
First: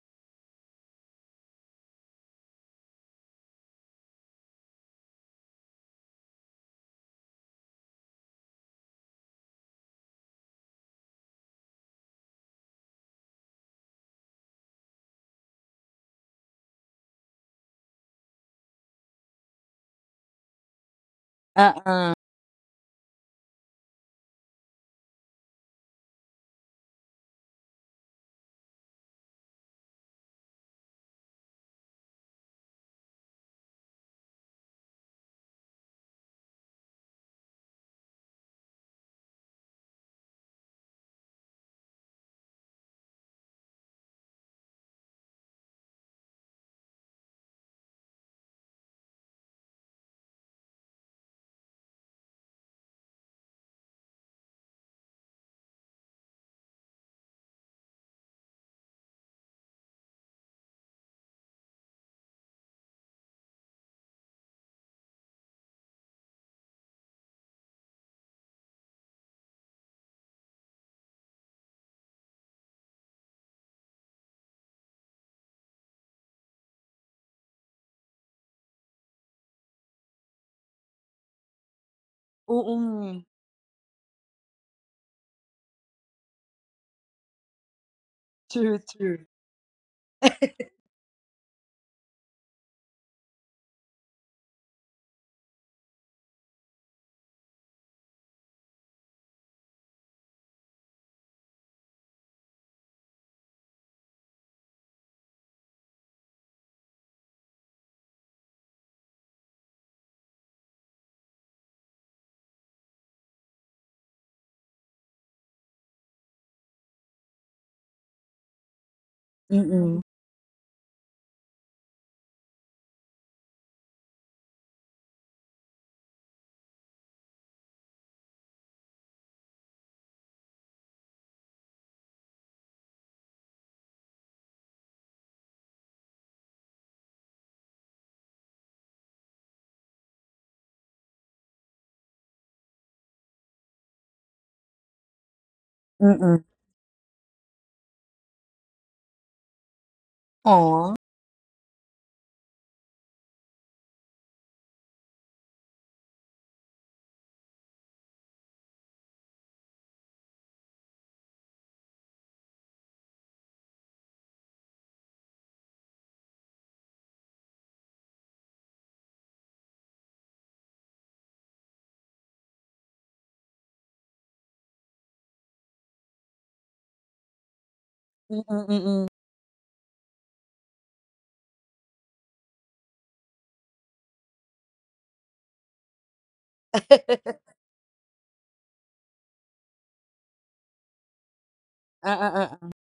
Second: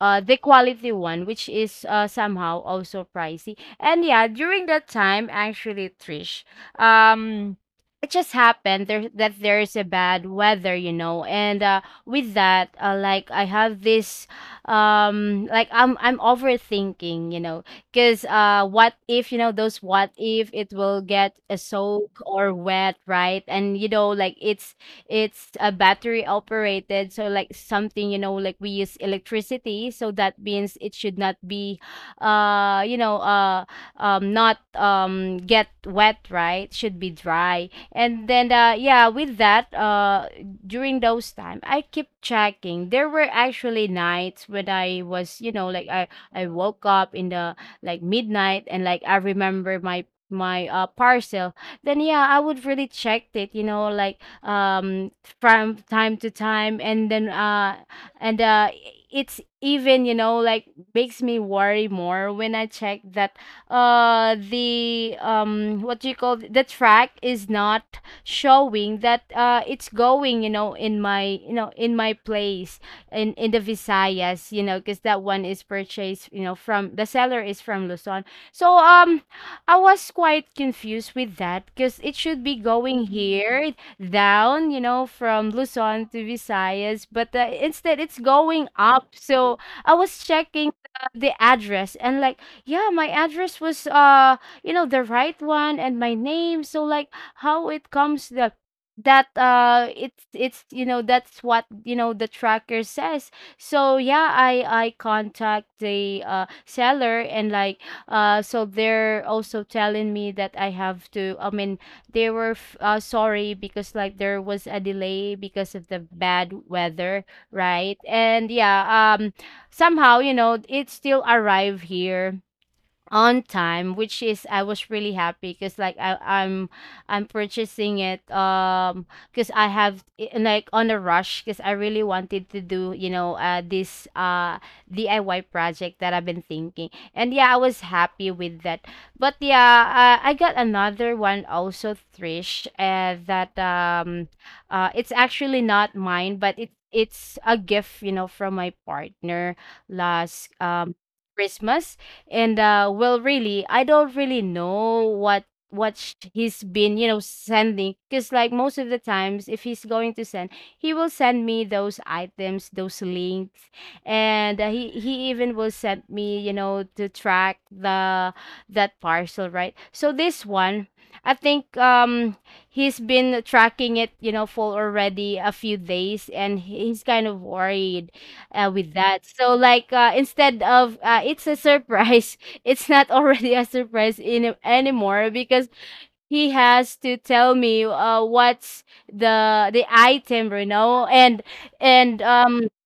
Speaker 2: the quality one, which is somehow also pricey. And yeah, during that time, actually, Trish, um it just happened there that there is a bad weather, you know. And with that, like I have this like I'm overthinking, you know, because what if, you know, those, what if it will get a
Speaker 1: Uh-uh.
Speaker 2: soak or wet, right? And you know, like it's a battery operated, so like something, you know, like we use electricity, so that means it should not be uh, you know, uh not get wet, right? Should be dry. And then yeah, with that, during those time, I keep checking. There were actually nights when I was, you know, like I woke up in the like midnight, and like I remember my my parcel. Then yeah, I would really check it, you know, like um from time to time. And it's even, you know, like makes me worry more when I check that the what do you call, the track is not showing that it's going, you know, in my, you know, in my place, in the Visayas, you know, because that one is purchased, you know, from, the seller is from Luzon. So I was quite confused with that, because it should be going
Speaker 1: Mm-mm.
Speaker 2: here down, you know, from Luzon to Visayas, but instead it's going
Speaker 1: True,
Speaker 2: up.
Speaker 1: true.
Speaker 2: So I was checking the address, and like, yeah, my address was you know, the right one, and my name. So like how it comes that it's, you know, that's what, you know, the tracker says. So yeah, I contact the seller. And like so they're also telling me that I have to, I mean, they were sorry, because like there was a delay because of the bad weather, right? And yeah, um
Speaker 1: Mm-mm.
Speaker 2: somehow, you know, it still arrived here on time, which is I was really happy, because like I'm purchasing it because like on a rush, because I really wanted to do, you know, this DIY project that I've been thinking. And yeah, I was happy with that. But yeah, I got another one also, Trish, that it's actually not mine,
Speaker 1: Mm-mm.
Speaker 2: but it's a gift, you know, from my partner last
Speaker 1: Aw.
Speaker 2: Christmas. And well, really, I don't really know what he's been, you know, sending. Because like most of the times, if he's going to send, he will send me those items, those links. And he even will send me, you know, to track the that parcel, right? So this one, I think he's been tracking it, you know, for already a few days, and he's kind of worried
Speaker 1: Mm-mm,
Speaker 2: with
Speaker 1: mm-mm.
Speaker 2: that. So like instead of it's a surprise, it's not already a surprise in anymore, because he has to tell me what's the item, you know, and and
Speaker 1: Uh-uh, uh.
Speaker 2: um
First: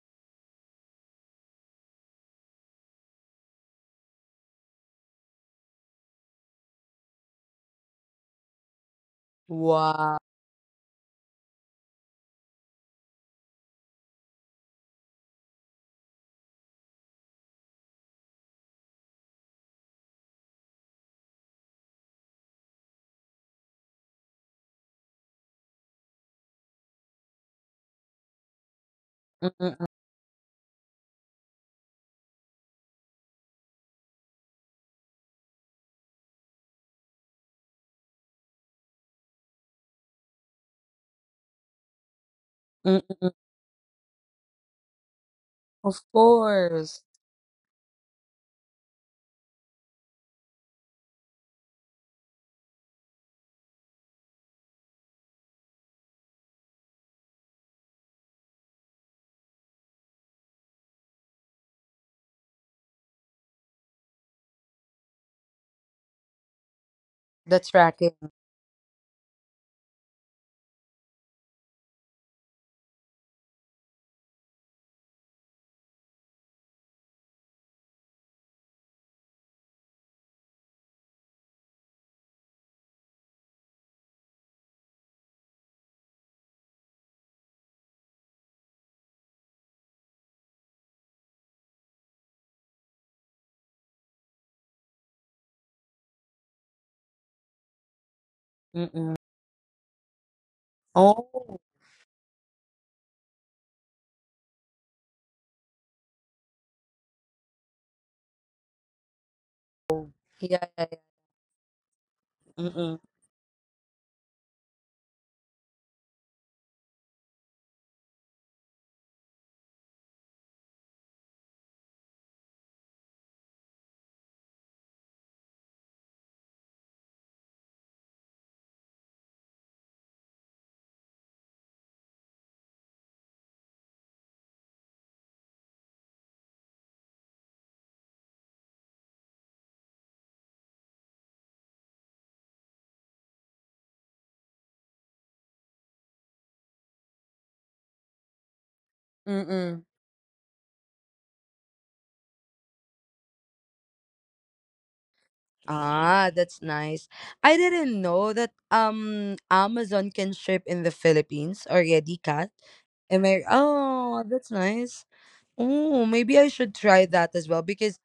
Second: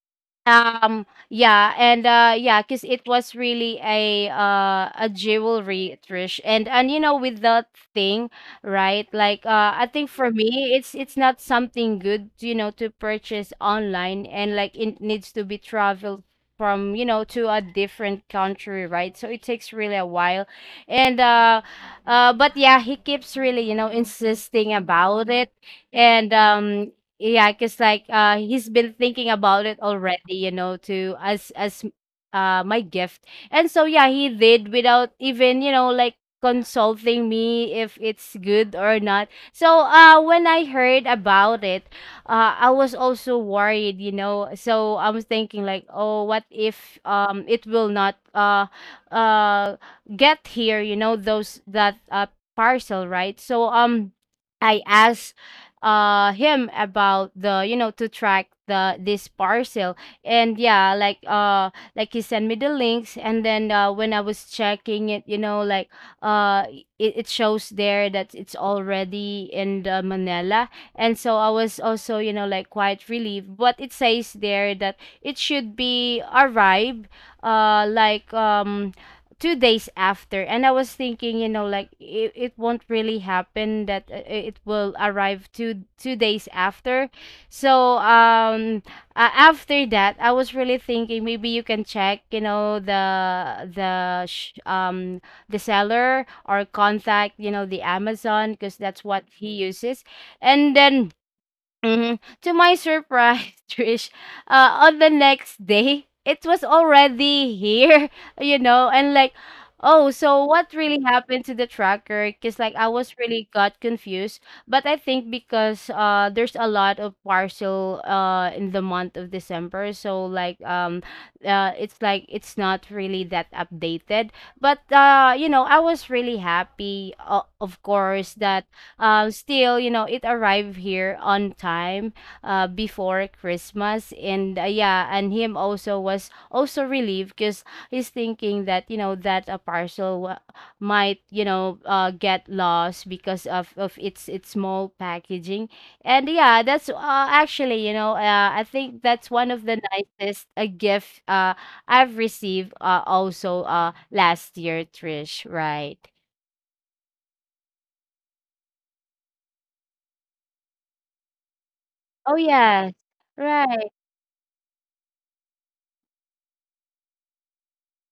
Speaker 2: yeah. Cause it was really a jewelry, Trish. And you know, with that thing, right? Like I think
Speaker 1: Wow.
Speaker 2: for me, it's not something good, you know, to purchase online, and like it needs to be traveled from, you know, to a different country, right? So it takes really a while. And but yeah, he keeps really, you know, insisting about it. And yeah, cause like he's been thinking about it
Speaker 1: Mm-mm.
Speaker 2: already, you know, to, as my gift. And so yeah, he did without even, you know, like consulting me if it's good or not. So when I heard about it, I was
Speaker 1: Mm-mm, mm-mm.
Speaker 2: also worried, you know. So I was thinking like,
Speaker 1: Of
Speaker 2: oh, what if
Speaker 1: course.
Speaker 2: it will not uh get here, you know, those, that parcel, right? So I asked him about the, you know, to track the this parcel. And yeah, like he sent me the links. And then when I was checking it, you know, like uh it
Speaker 1: The
Speaker 2: shows there
Speaker 1: tracking.
Speaker 2: that it's already in the Manila. And so I was also, you know, like quite relieved, but it says there that it should be arrived like 2 days after. And I was thinking, you know, like it won't really happen that it will arrive two days after. So after that, I was really thinking, maybe you can check, you know, the seller, or contact, you know, the Amazon, because that's
Speaker 1: Mm-mm.
Speaker 2: what he uses. And then
Speaker 1: Oh.
Speaker 2: Mhm. to my surprise, Trish, on the next day, it was already here, you know, and like, oh, so
Speaker 1: Yeah,
Speaker 2: what
Speaker 1: yeah,
Speaker 2: really
Speaker 1: yeah.
Speaker 2: happened to the tracker? Because like I
Speaker 1: Mm-mm.
Speaker 2: was really got confused. But I think because there's a lot of parcel in the month of December, so like it's like it's not really that updated. But you know, I was really happy, of course, that still, you know, it arrived here on time before Christmas. And yeah, and him also was also relieved, because he's thinking that, you know, that a parcel might, you know, get lost because of its, small packaging. And yeah, that's actually, you know, I think that's one of the
Speaker 1: Mm-mm.
Speaker 2: nicest gift I've received also last year, Trish, right?
Speaker 1: Ah, that's nice. I didn't know that Amazon can ship in the Philippines already,
Speaker 2: Oh,
Speaker 1: Kat.
Speaker 2: yes,
Speaker 1: Am I?
Speaker 2: right.
Speaker 1: Oh, that's nice. Oh, maybe I should try that as well, because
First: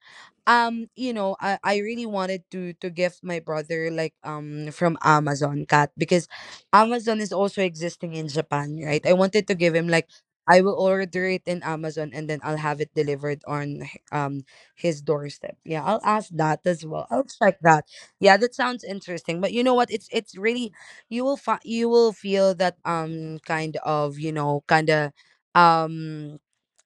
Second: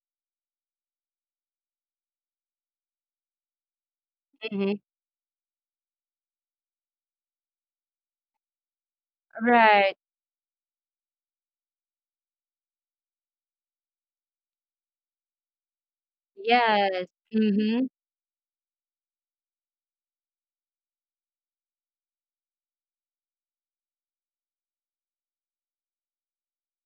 Speaker 1: you know I really wanted to gift my brother like
Speaker 2: Mm-hmm.
Speaker 1: from Amazon, cat because Amazon is also existing in Japan, right? I wanted to give him
Speaker 2: Right.
Speaker 1: like, I will order it in Amazon and then I'll have it delivered on his doorstep. Yeah, I'll ask that as well,
Speaker 2: Yes.
Speaker 1: I'll check that.
Speaker 2: Mhm.
Speaker 1: Yeah, that sounds interesting. But you know what, it's really, you will feel that, kind of, you know, kind of, um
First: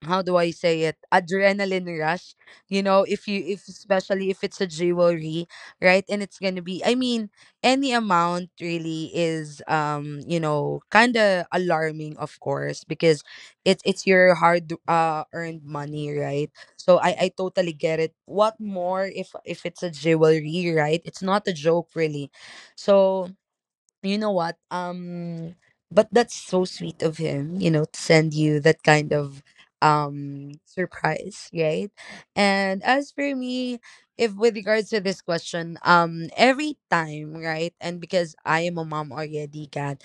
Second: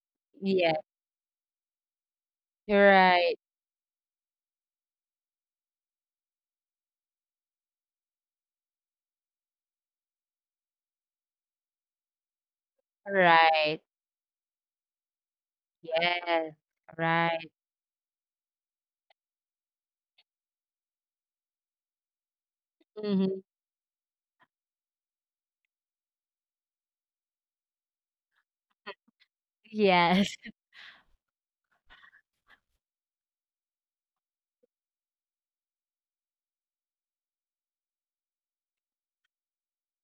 Speaker 1: how do I
Speaker 2: Yes.
Speaker 1: say it? Adrenaline rush, you know, if
Speaker 2: Right.
Speaker 1: you if especially if it's a jewelry, right? And it's gonna be, I mean, any amount really is, you know, kind of alarming, of course, because
Speaker 2: Right.
Speaker 1: it's your hard, uh, earned money, right?
Speaker 2: Yes.
Speaker 1: So I
Speaker 2: Right.
Speaker 1: totally get it. What more if it's a jewelry, right? It's not a joke, really. So,
Speaker 2: Mhm.
Speaker 1: you know what, but that's so sweet of him, you know, to send you that kind of
Speaker 2: Yes.
Speaker 1: surprise, right? And as for me, if with regards to this question, every time, right? And because I am a mom already, cat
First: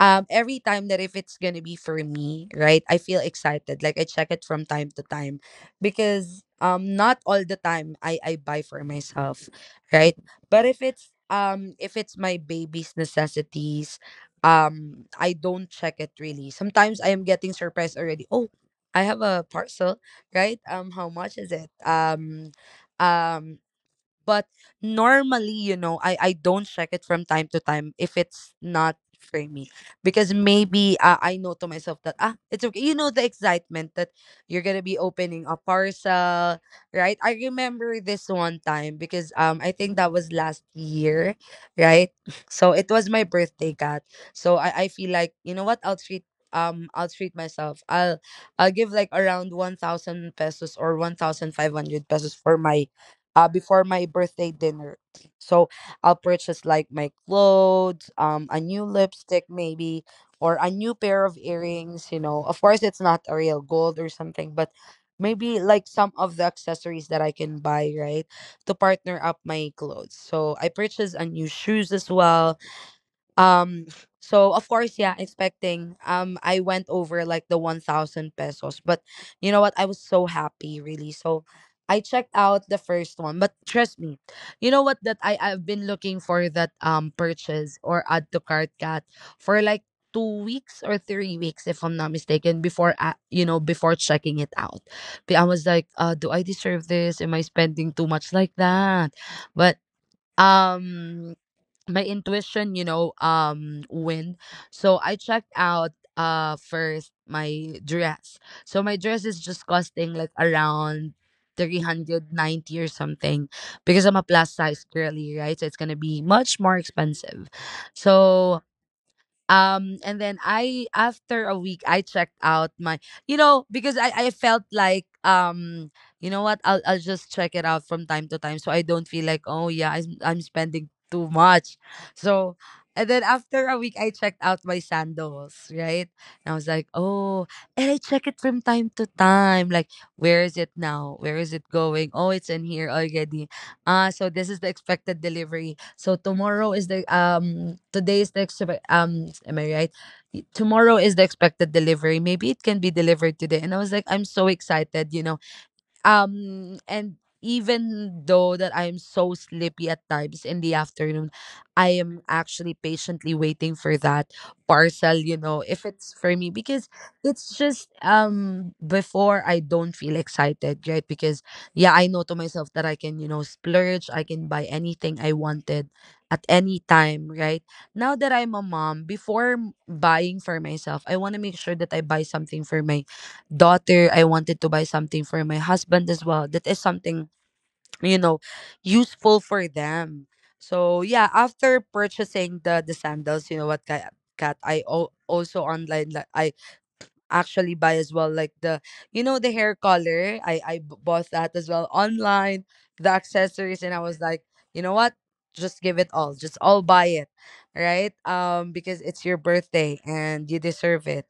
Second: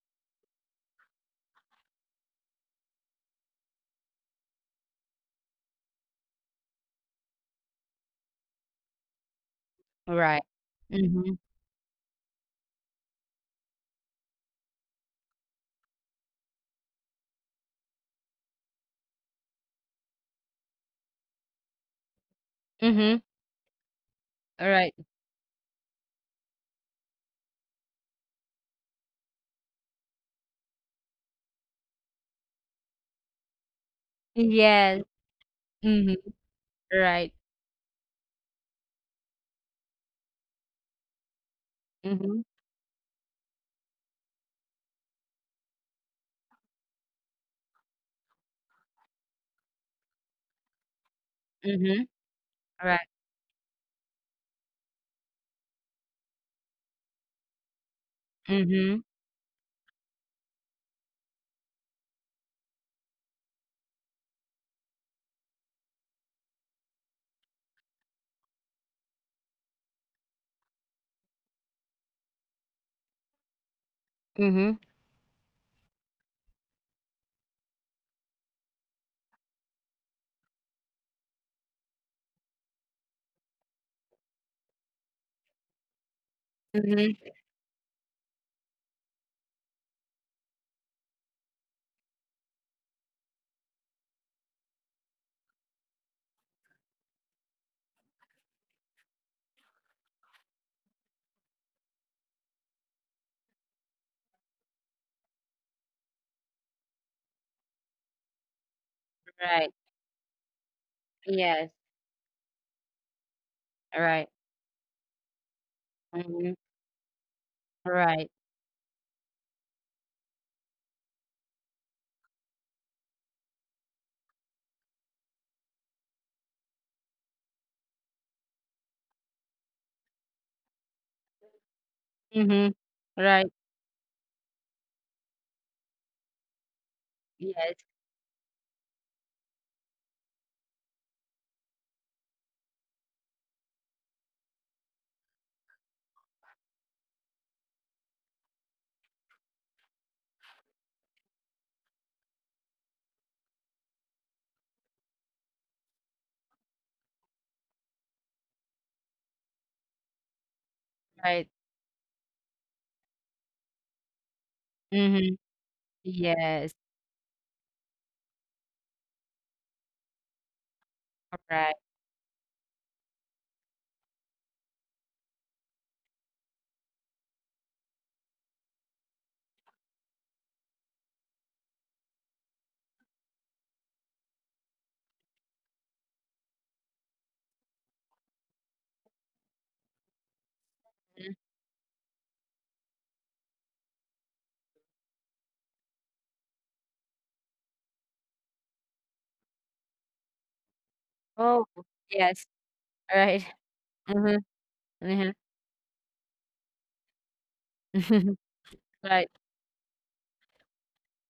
Speaker 1: every time that if it's gonna be for me, right, I feel excited, like I check it from time to time, because not all the time I buy for myself, right?
Speaker 2: Right.
Speaker 1: But if it's,
Speaker 2: Mhm.
Speaker 1: if it's my baby's necessities, I don't check it really. Sometimes I am getting surprised already. Oh, I have a parcel, right? Um, how much is it?
Speaker 2: Mhm.
Speaker 1: Um but
Speaker 2: Right.
Speaker 1: normally, you know, I don't check it from time to time if it's not for me. Because maybe, I know to myself that, ah, it's okay. You know, the excitement that you're going to be
Speaker 2: Yes.
Speaker 1: opening a
Speaker 2: Mhm.
Speaker 1: parcel, right? I
Speaker 2: Right.
Speaker 1: remember this one time because I think that was last year, right?
Speaker 2: Mhm.
Speaker 1: So it was my birthday, Kat. So I feel like, you know what, I'll treat, I'll treat myself. I'll give like around 1,000 pesos or 1,500
Speaker 2: Mhm.
Speaker 1: pesos for my
Speaker 2: Right.
Speaker 1: before my birthday dinner. So I'll purchase like my clothes, a new
Speaker 2: Mhm.
Speaker 1: lipstick maybe, or a new pair of earrings, you know. Of course it's not a real gold or something, but maybe like some of the accessories that I can buy, right? To partner up my clothes. So I purchased a new shoes as well, um, so of
Speaker 2: Mhm.
Speaker 1: course, yeah, expecting. I went over like the 1,000 pesos, but you know what? I was so happy, really. So I checked out the first one, but trust me, you know what, that I I've been looking for that
Speaker 2: Mhm.
Speaker 1: purchase or add to cart, cat for like 2 weeks or 3 weeks, if I'm not mistaken, before I, you know, before checking it out. But I was like, do I deserve this? Am I spending too much like that? But um my intuition, you know, win. So I checked out, first my dress. So my dress is just
Speaker 2: Right.
Speaker 1: costing like around
Speaker 2: Yes.
Speaker 1: 390 or something, because I'm a
Speaker 2: Right.
Speaker 1: plus size girly, right? So it's going to be
Speaker 2: Mhm.
Speaker 1: much more expensive.
Speaker 2: Right.
Speaker 1: So and then I, after a week, I checked out my, you know, because I felt like, you know what, I'll just check it out from time to time, so I don't feel like, oh yeah, I'm spending too much. So
Speaker 2: Mhm.
Speaker 1: and then
Speaker 2: Right.
Speaker 1: after a week I checked out my sandals, right? And I was like, oh,
Speaker 2: Yes.
Speaker 1: and I check it from time to time, like where is it now, where is it going? Oh, it's in here already. So this is the expected delivery. So tomorrow is the, today is the am I right? Tomorrow is the expected delivery. Maybe it can be delivered today. And I was like, I'm so excited, you know, and even though that I am so sleepy at times in the afternoon,
Speaker 2: Right.
Speaker 1: I am actually patiently waiting for that parcel,
Speaker 2: Mhm.
Speaker 1: you know, if it's for me.
Speaker 2: Yes.
Speaker 1: Because it's just, before I don't feel excited, right? Because,
Speaker 2: Right.
Speaker 1: yeah, I know to myself that I can, you know, splurge, I can buy anything I wanted at any time, right? Now that I'm a mom, before buying for myself, I want to make sure that I buy something for my daughter. I wanted to buy something for my husband as well. That is something, you know, useful for them. So yeah,
Speaker 2: Mhm.
Speaker 1: after purchasing the sandals, you know what, Kat, Kat, I also online like I actually buy as well like the, you know, the hair color, bought that
Speaker 2: Oh.
Speaker 1: as well
Speaker 2: Yes.
Speaker 1: online, the
Speaker 2: Right.
Speaker 1: accessories. And I was
Speaker 2: Mhm.
Speaker 1: like, you know what,
Speaker 2: Mhm.
Speaker 1: just give it all, just all buy it, right? Um, because it's
Speaker 2: Right.
Speaker 1: your birthday and you deserve it,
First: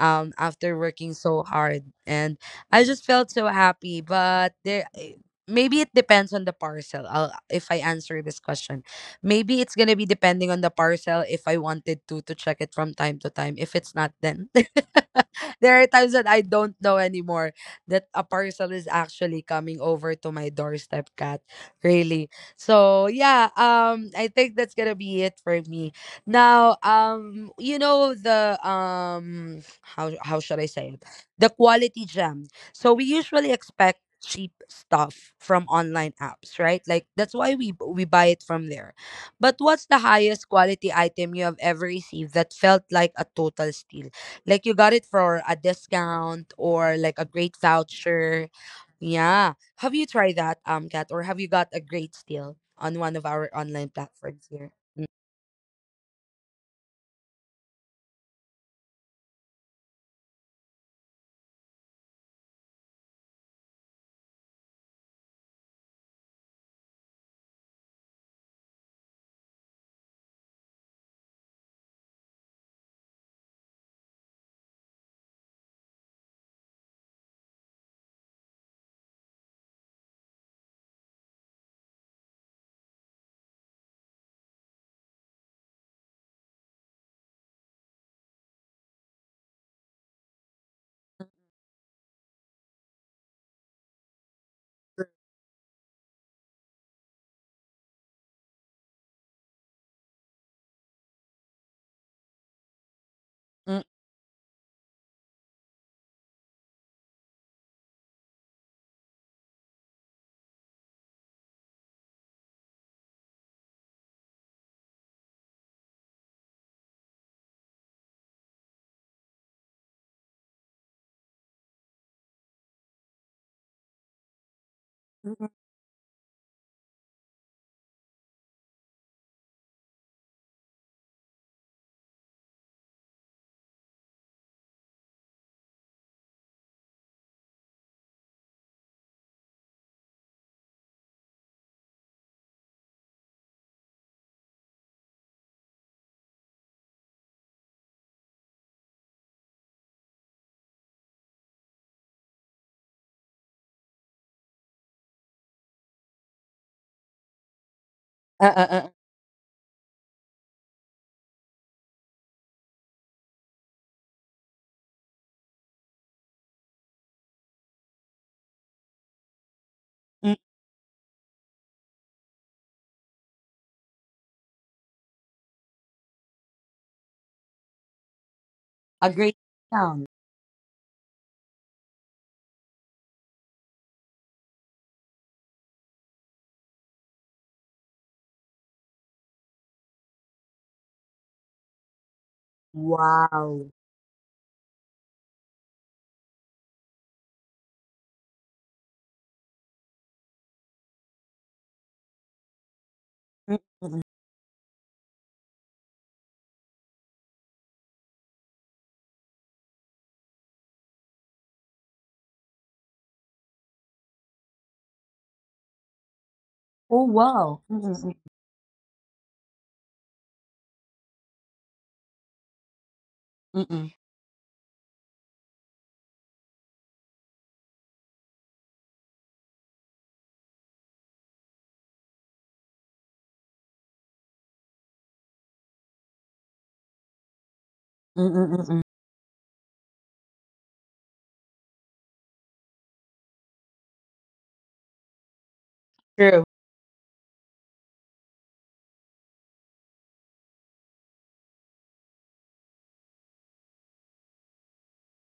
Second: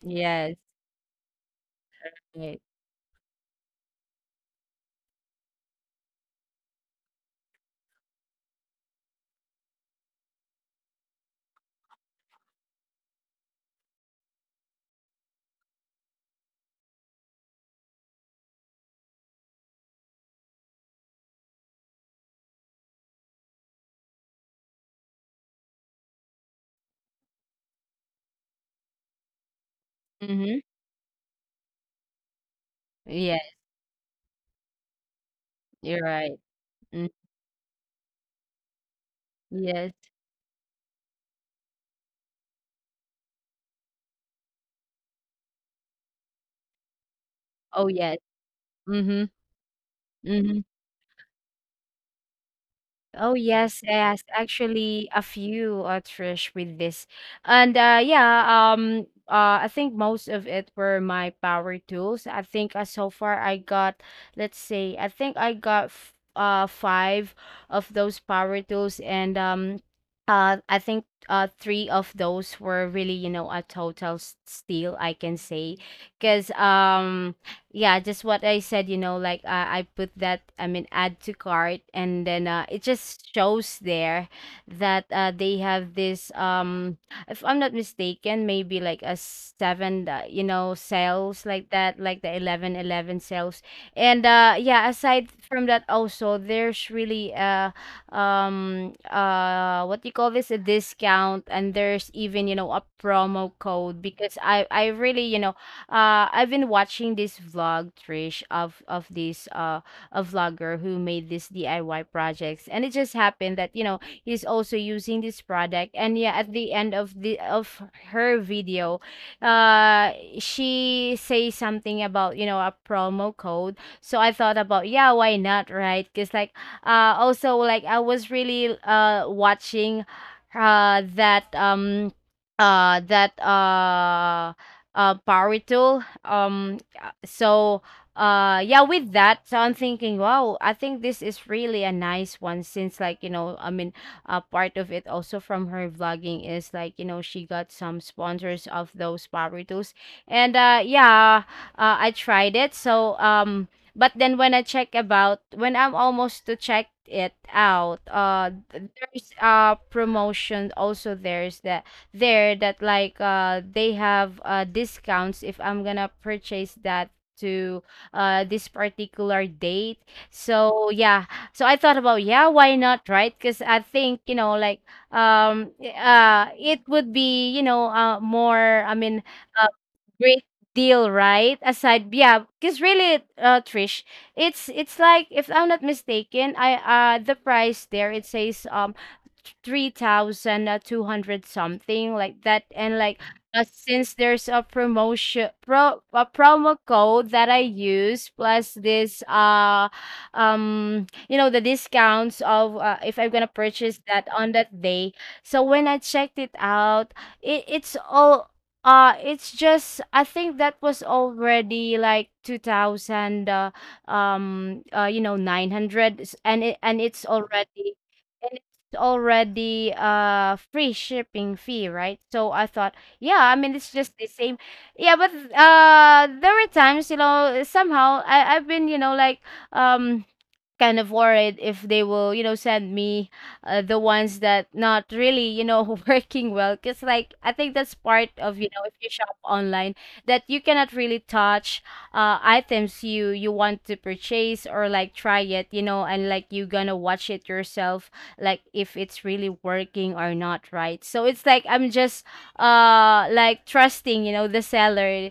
Speaker 2: Yes,
Speaker 1: after working so hard. And
Speaker 2: right.
Speaker 1: I just felt so happy. But there, eh, maybe it depends on the parcel. If I answer this question, maybe it's gonna be depending on the parcel, if I wanted to check it from time to time. If it's not, then there are times that I don't know anymore that a parcel is actually coming over to my doorstep, cat. Really. So yeah, I think that's gonna be it for me. Now, you know the, how should
Speaker 2: Mhm.
Speaker 1: I say it? The quality gem. So we
Speaker 2: Yes,
Speaker 1: usually expect cheap stuff from
Speaker 2: you're
Speaker 1: online
Speaker 2: right.
Speaker 1: apps, right? Like
Speaker 2: Mm,
Speaker 1: that's why we buy it from there. But what's the
Speaker 2: yes.
Speaker 1: highest quality item you have ever received that felt like a total steal? Like you got it for a discount or like a great
Speaker 2: Oh, yes.
Speaker 1: voucher.
Speaker 2: Mhm,
Speaker 1: Yeah. Have you tried that,
Speaker 2: mhm.
Speaker 1: Kat, or have you got a great deal on one of
Speaker 2: Oh
Speaker 1: our
Speaker 2: yes,
Speaker 1: online
Speaker 2: yes.
Speaker 1: platforms here? Mm,
Speaker 2: Actually, a few, Trish, with this. I think most of it were my power tools. I think so far I got, let's see, I think I got f five of those power tools. And I think three of those were really, you know, a total steal, I can say. Because yeah, just what I said, you know, like I put that, I mean, add to cart. And then it just shows there that they have this if I'm not mistaken, maybe like a seven you know, sales, like that, like the 11, 11 sales. And yeah, aside from that, also there's really what do you call this, a discount. And there's even, you know, a promo
Speaker 1: mm,
Speaker 2: code, because I really, you know, I've been watching this vlog, Trish, of this a vlogger who made this DIY projects. And it just happened that, you know, he's also using this product. And yeah, at the end of the of her video, uh she says something about, you know, a promo code. So I thought about yeah,
Speaker 1: mm,
Speaker 2: why
Speaker 1: mm,
Speaker 2: not, right? Because like also like I was really watching that that power tool. So yeah, with that. So I'm thinking, wow, I think this is really a nice one, since, like, you know, I mean, part of it also from her vlogging is like, you know, she got some sponsors of those power tools. and uh, yeah, I tried it. So but then when I'm almost to check it out,
Speaker 1: uh,
Speaker 2: there's promotion also. There's that there that like they have discounts if I'm gonna purchase that to this particular date.
Speaker 1: mm,
Speaker 2: So yeah. So I thought about, yeah, why not, right? Because I think, like, it would be, more I
Speaker 1: a
Speaker 2: mean,
Speaker 1: great discount.
Speaker 2: great deal, right? Aside, yeah, because really, Trish, it's like, if I'm not mistaken, I the price there, it says, 3,000, 200, something like that, and like,
Speaker 1: Wow.
Speaker 2: since there's a promotion pro a promo code that I use, plus this, the discounts of, if I'm gonna
Speaker 1: Mm, mm,
Speaker 2: purchase
Speaker 1: mm.
Speaker 2: that on that day. So when I checked it out, it, it's all it's just, I think, that was already like 2000, 900, and it,
Speaker 1: Oh, wow. Mm, mm,
Speaker 2: and it's already free shipping fee, right? So I thought, yeah, I
Speaker 1: mm,
Speaker 2: mean,
Speaker 1: mm, mm,
Speaker 2: it's just the same. Yeah, but there were times, you know, somehow I've been, like, um kind of worried if they will, send me the ones that not really, working well, because, like, I think that's
Speaker 1: mm,
Speaker 2: part
Speaker 1: mm,
Speaker 2: of,
Speaker 1: mm, mm.
Speaker 2: if you shop online, that you cannot really touch items you want to purchase, or like try it, and
Speaker 1: True.
Speaker 2: like you gonna watch it yourself, like if it's really working or not, right? So it's like, I'm just like, trusting, the seller.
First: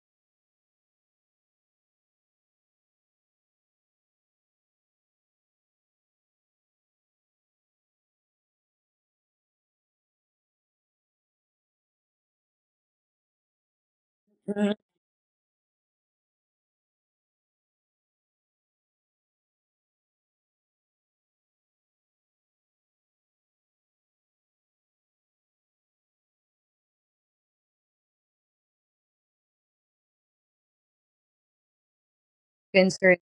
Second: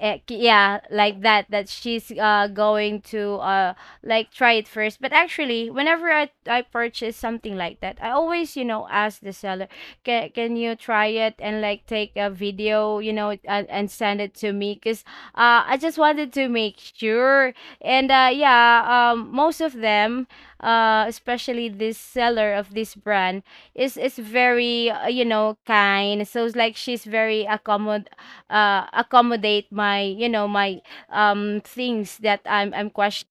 Speaker 2: Yeah, like that, she's going to like try it first. But actually, whenever I purchase something like that, I always, ask the seller, can you try it and like take a video, and, send it to
Speaker 1: Mm.
Speaker 2: me, cause I just wanted to make sure. And yeah, most of them, especially this seller of this brand, is very, kind. So it's like, she's very accommodate my you know my, things that I'm
Speaker 1: Concern.
Speaker 2: questioning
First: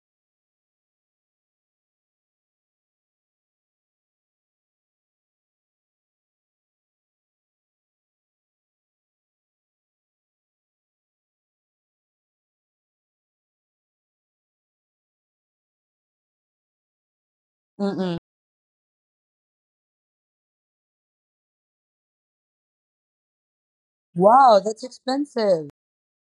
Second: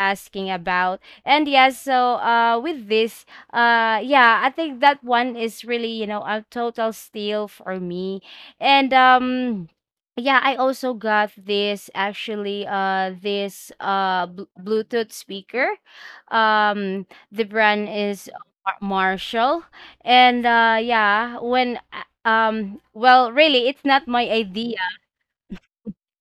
Speaker 2: asking about. And yeah, so with this, yeah, I think that one is really, a total steal for me. And yeah, I also got this, actually, Bluetooth speaker. Um the brand
Speaker 1: Mm-mm.
Speaker 2: is Marshall. And yeah, when, well, really, it's
Speaker 1: Wow, that's expensive.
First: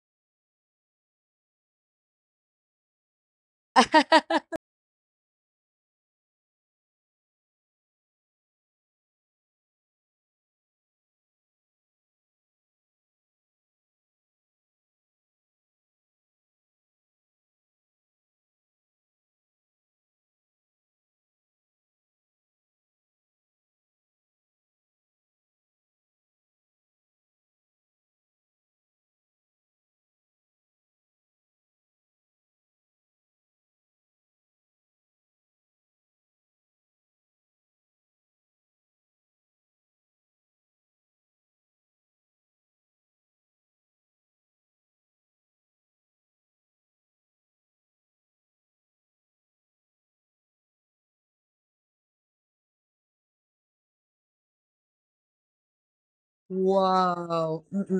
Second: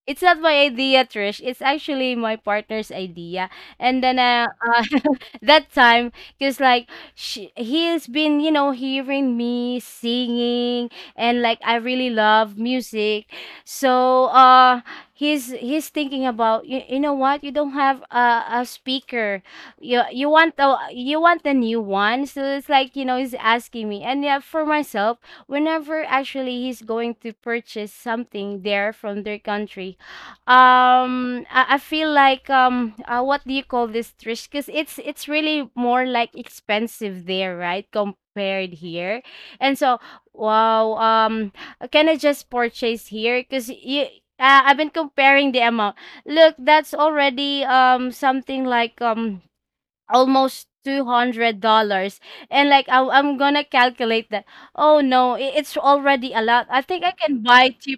Speaker 2: not my idea, Trish. It's actually my partner's idea. And then, that time, because, like, he's been, you know, hearing me singing, and like, I really love music. So he's thinking about you. You know what? You don't have a speaker. You want the new one. So it's like, he's asking me, and yeah, for myself, whenever actually he's going to purchase something there from their country, I feel like, what do you call this, Trish? Because it's really more like expensive there, right? Compared here, and so, wow, can I just purchase here? Because you. I've been comparing the amount. Look, that's already, something like, almost $200, and like, I'm gonna calculate that. Oh no, it's already a lot. I think I can
Speaker 1: Wow.
Speaker 2: buy two
Speaker 1: Mm, mm.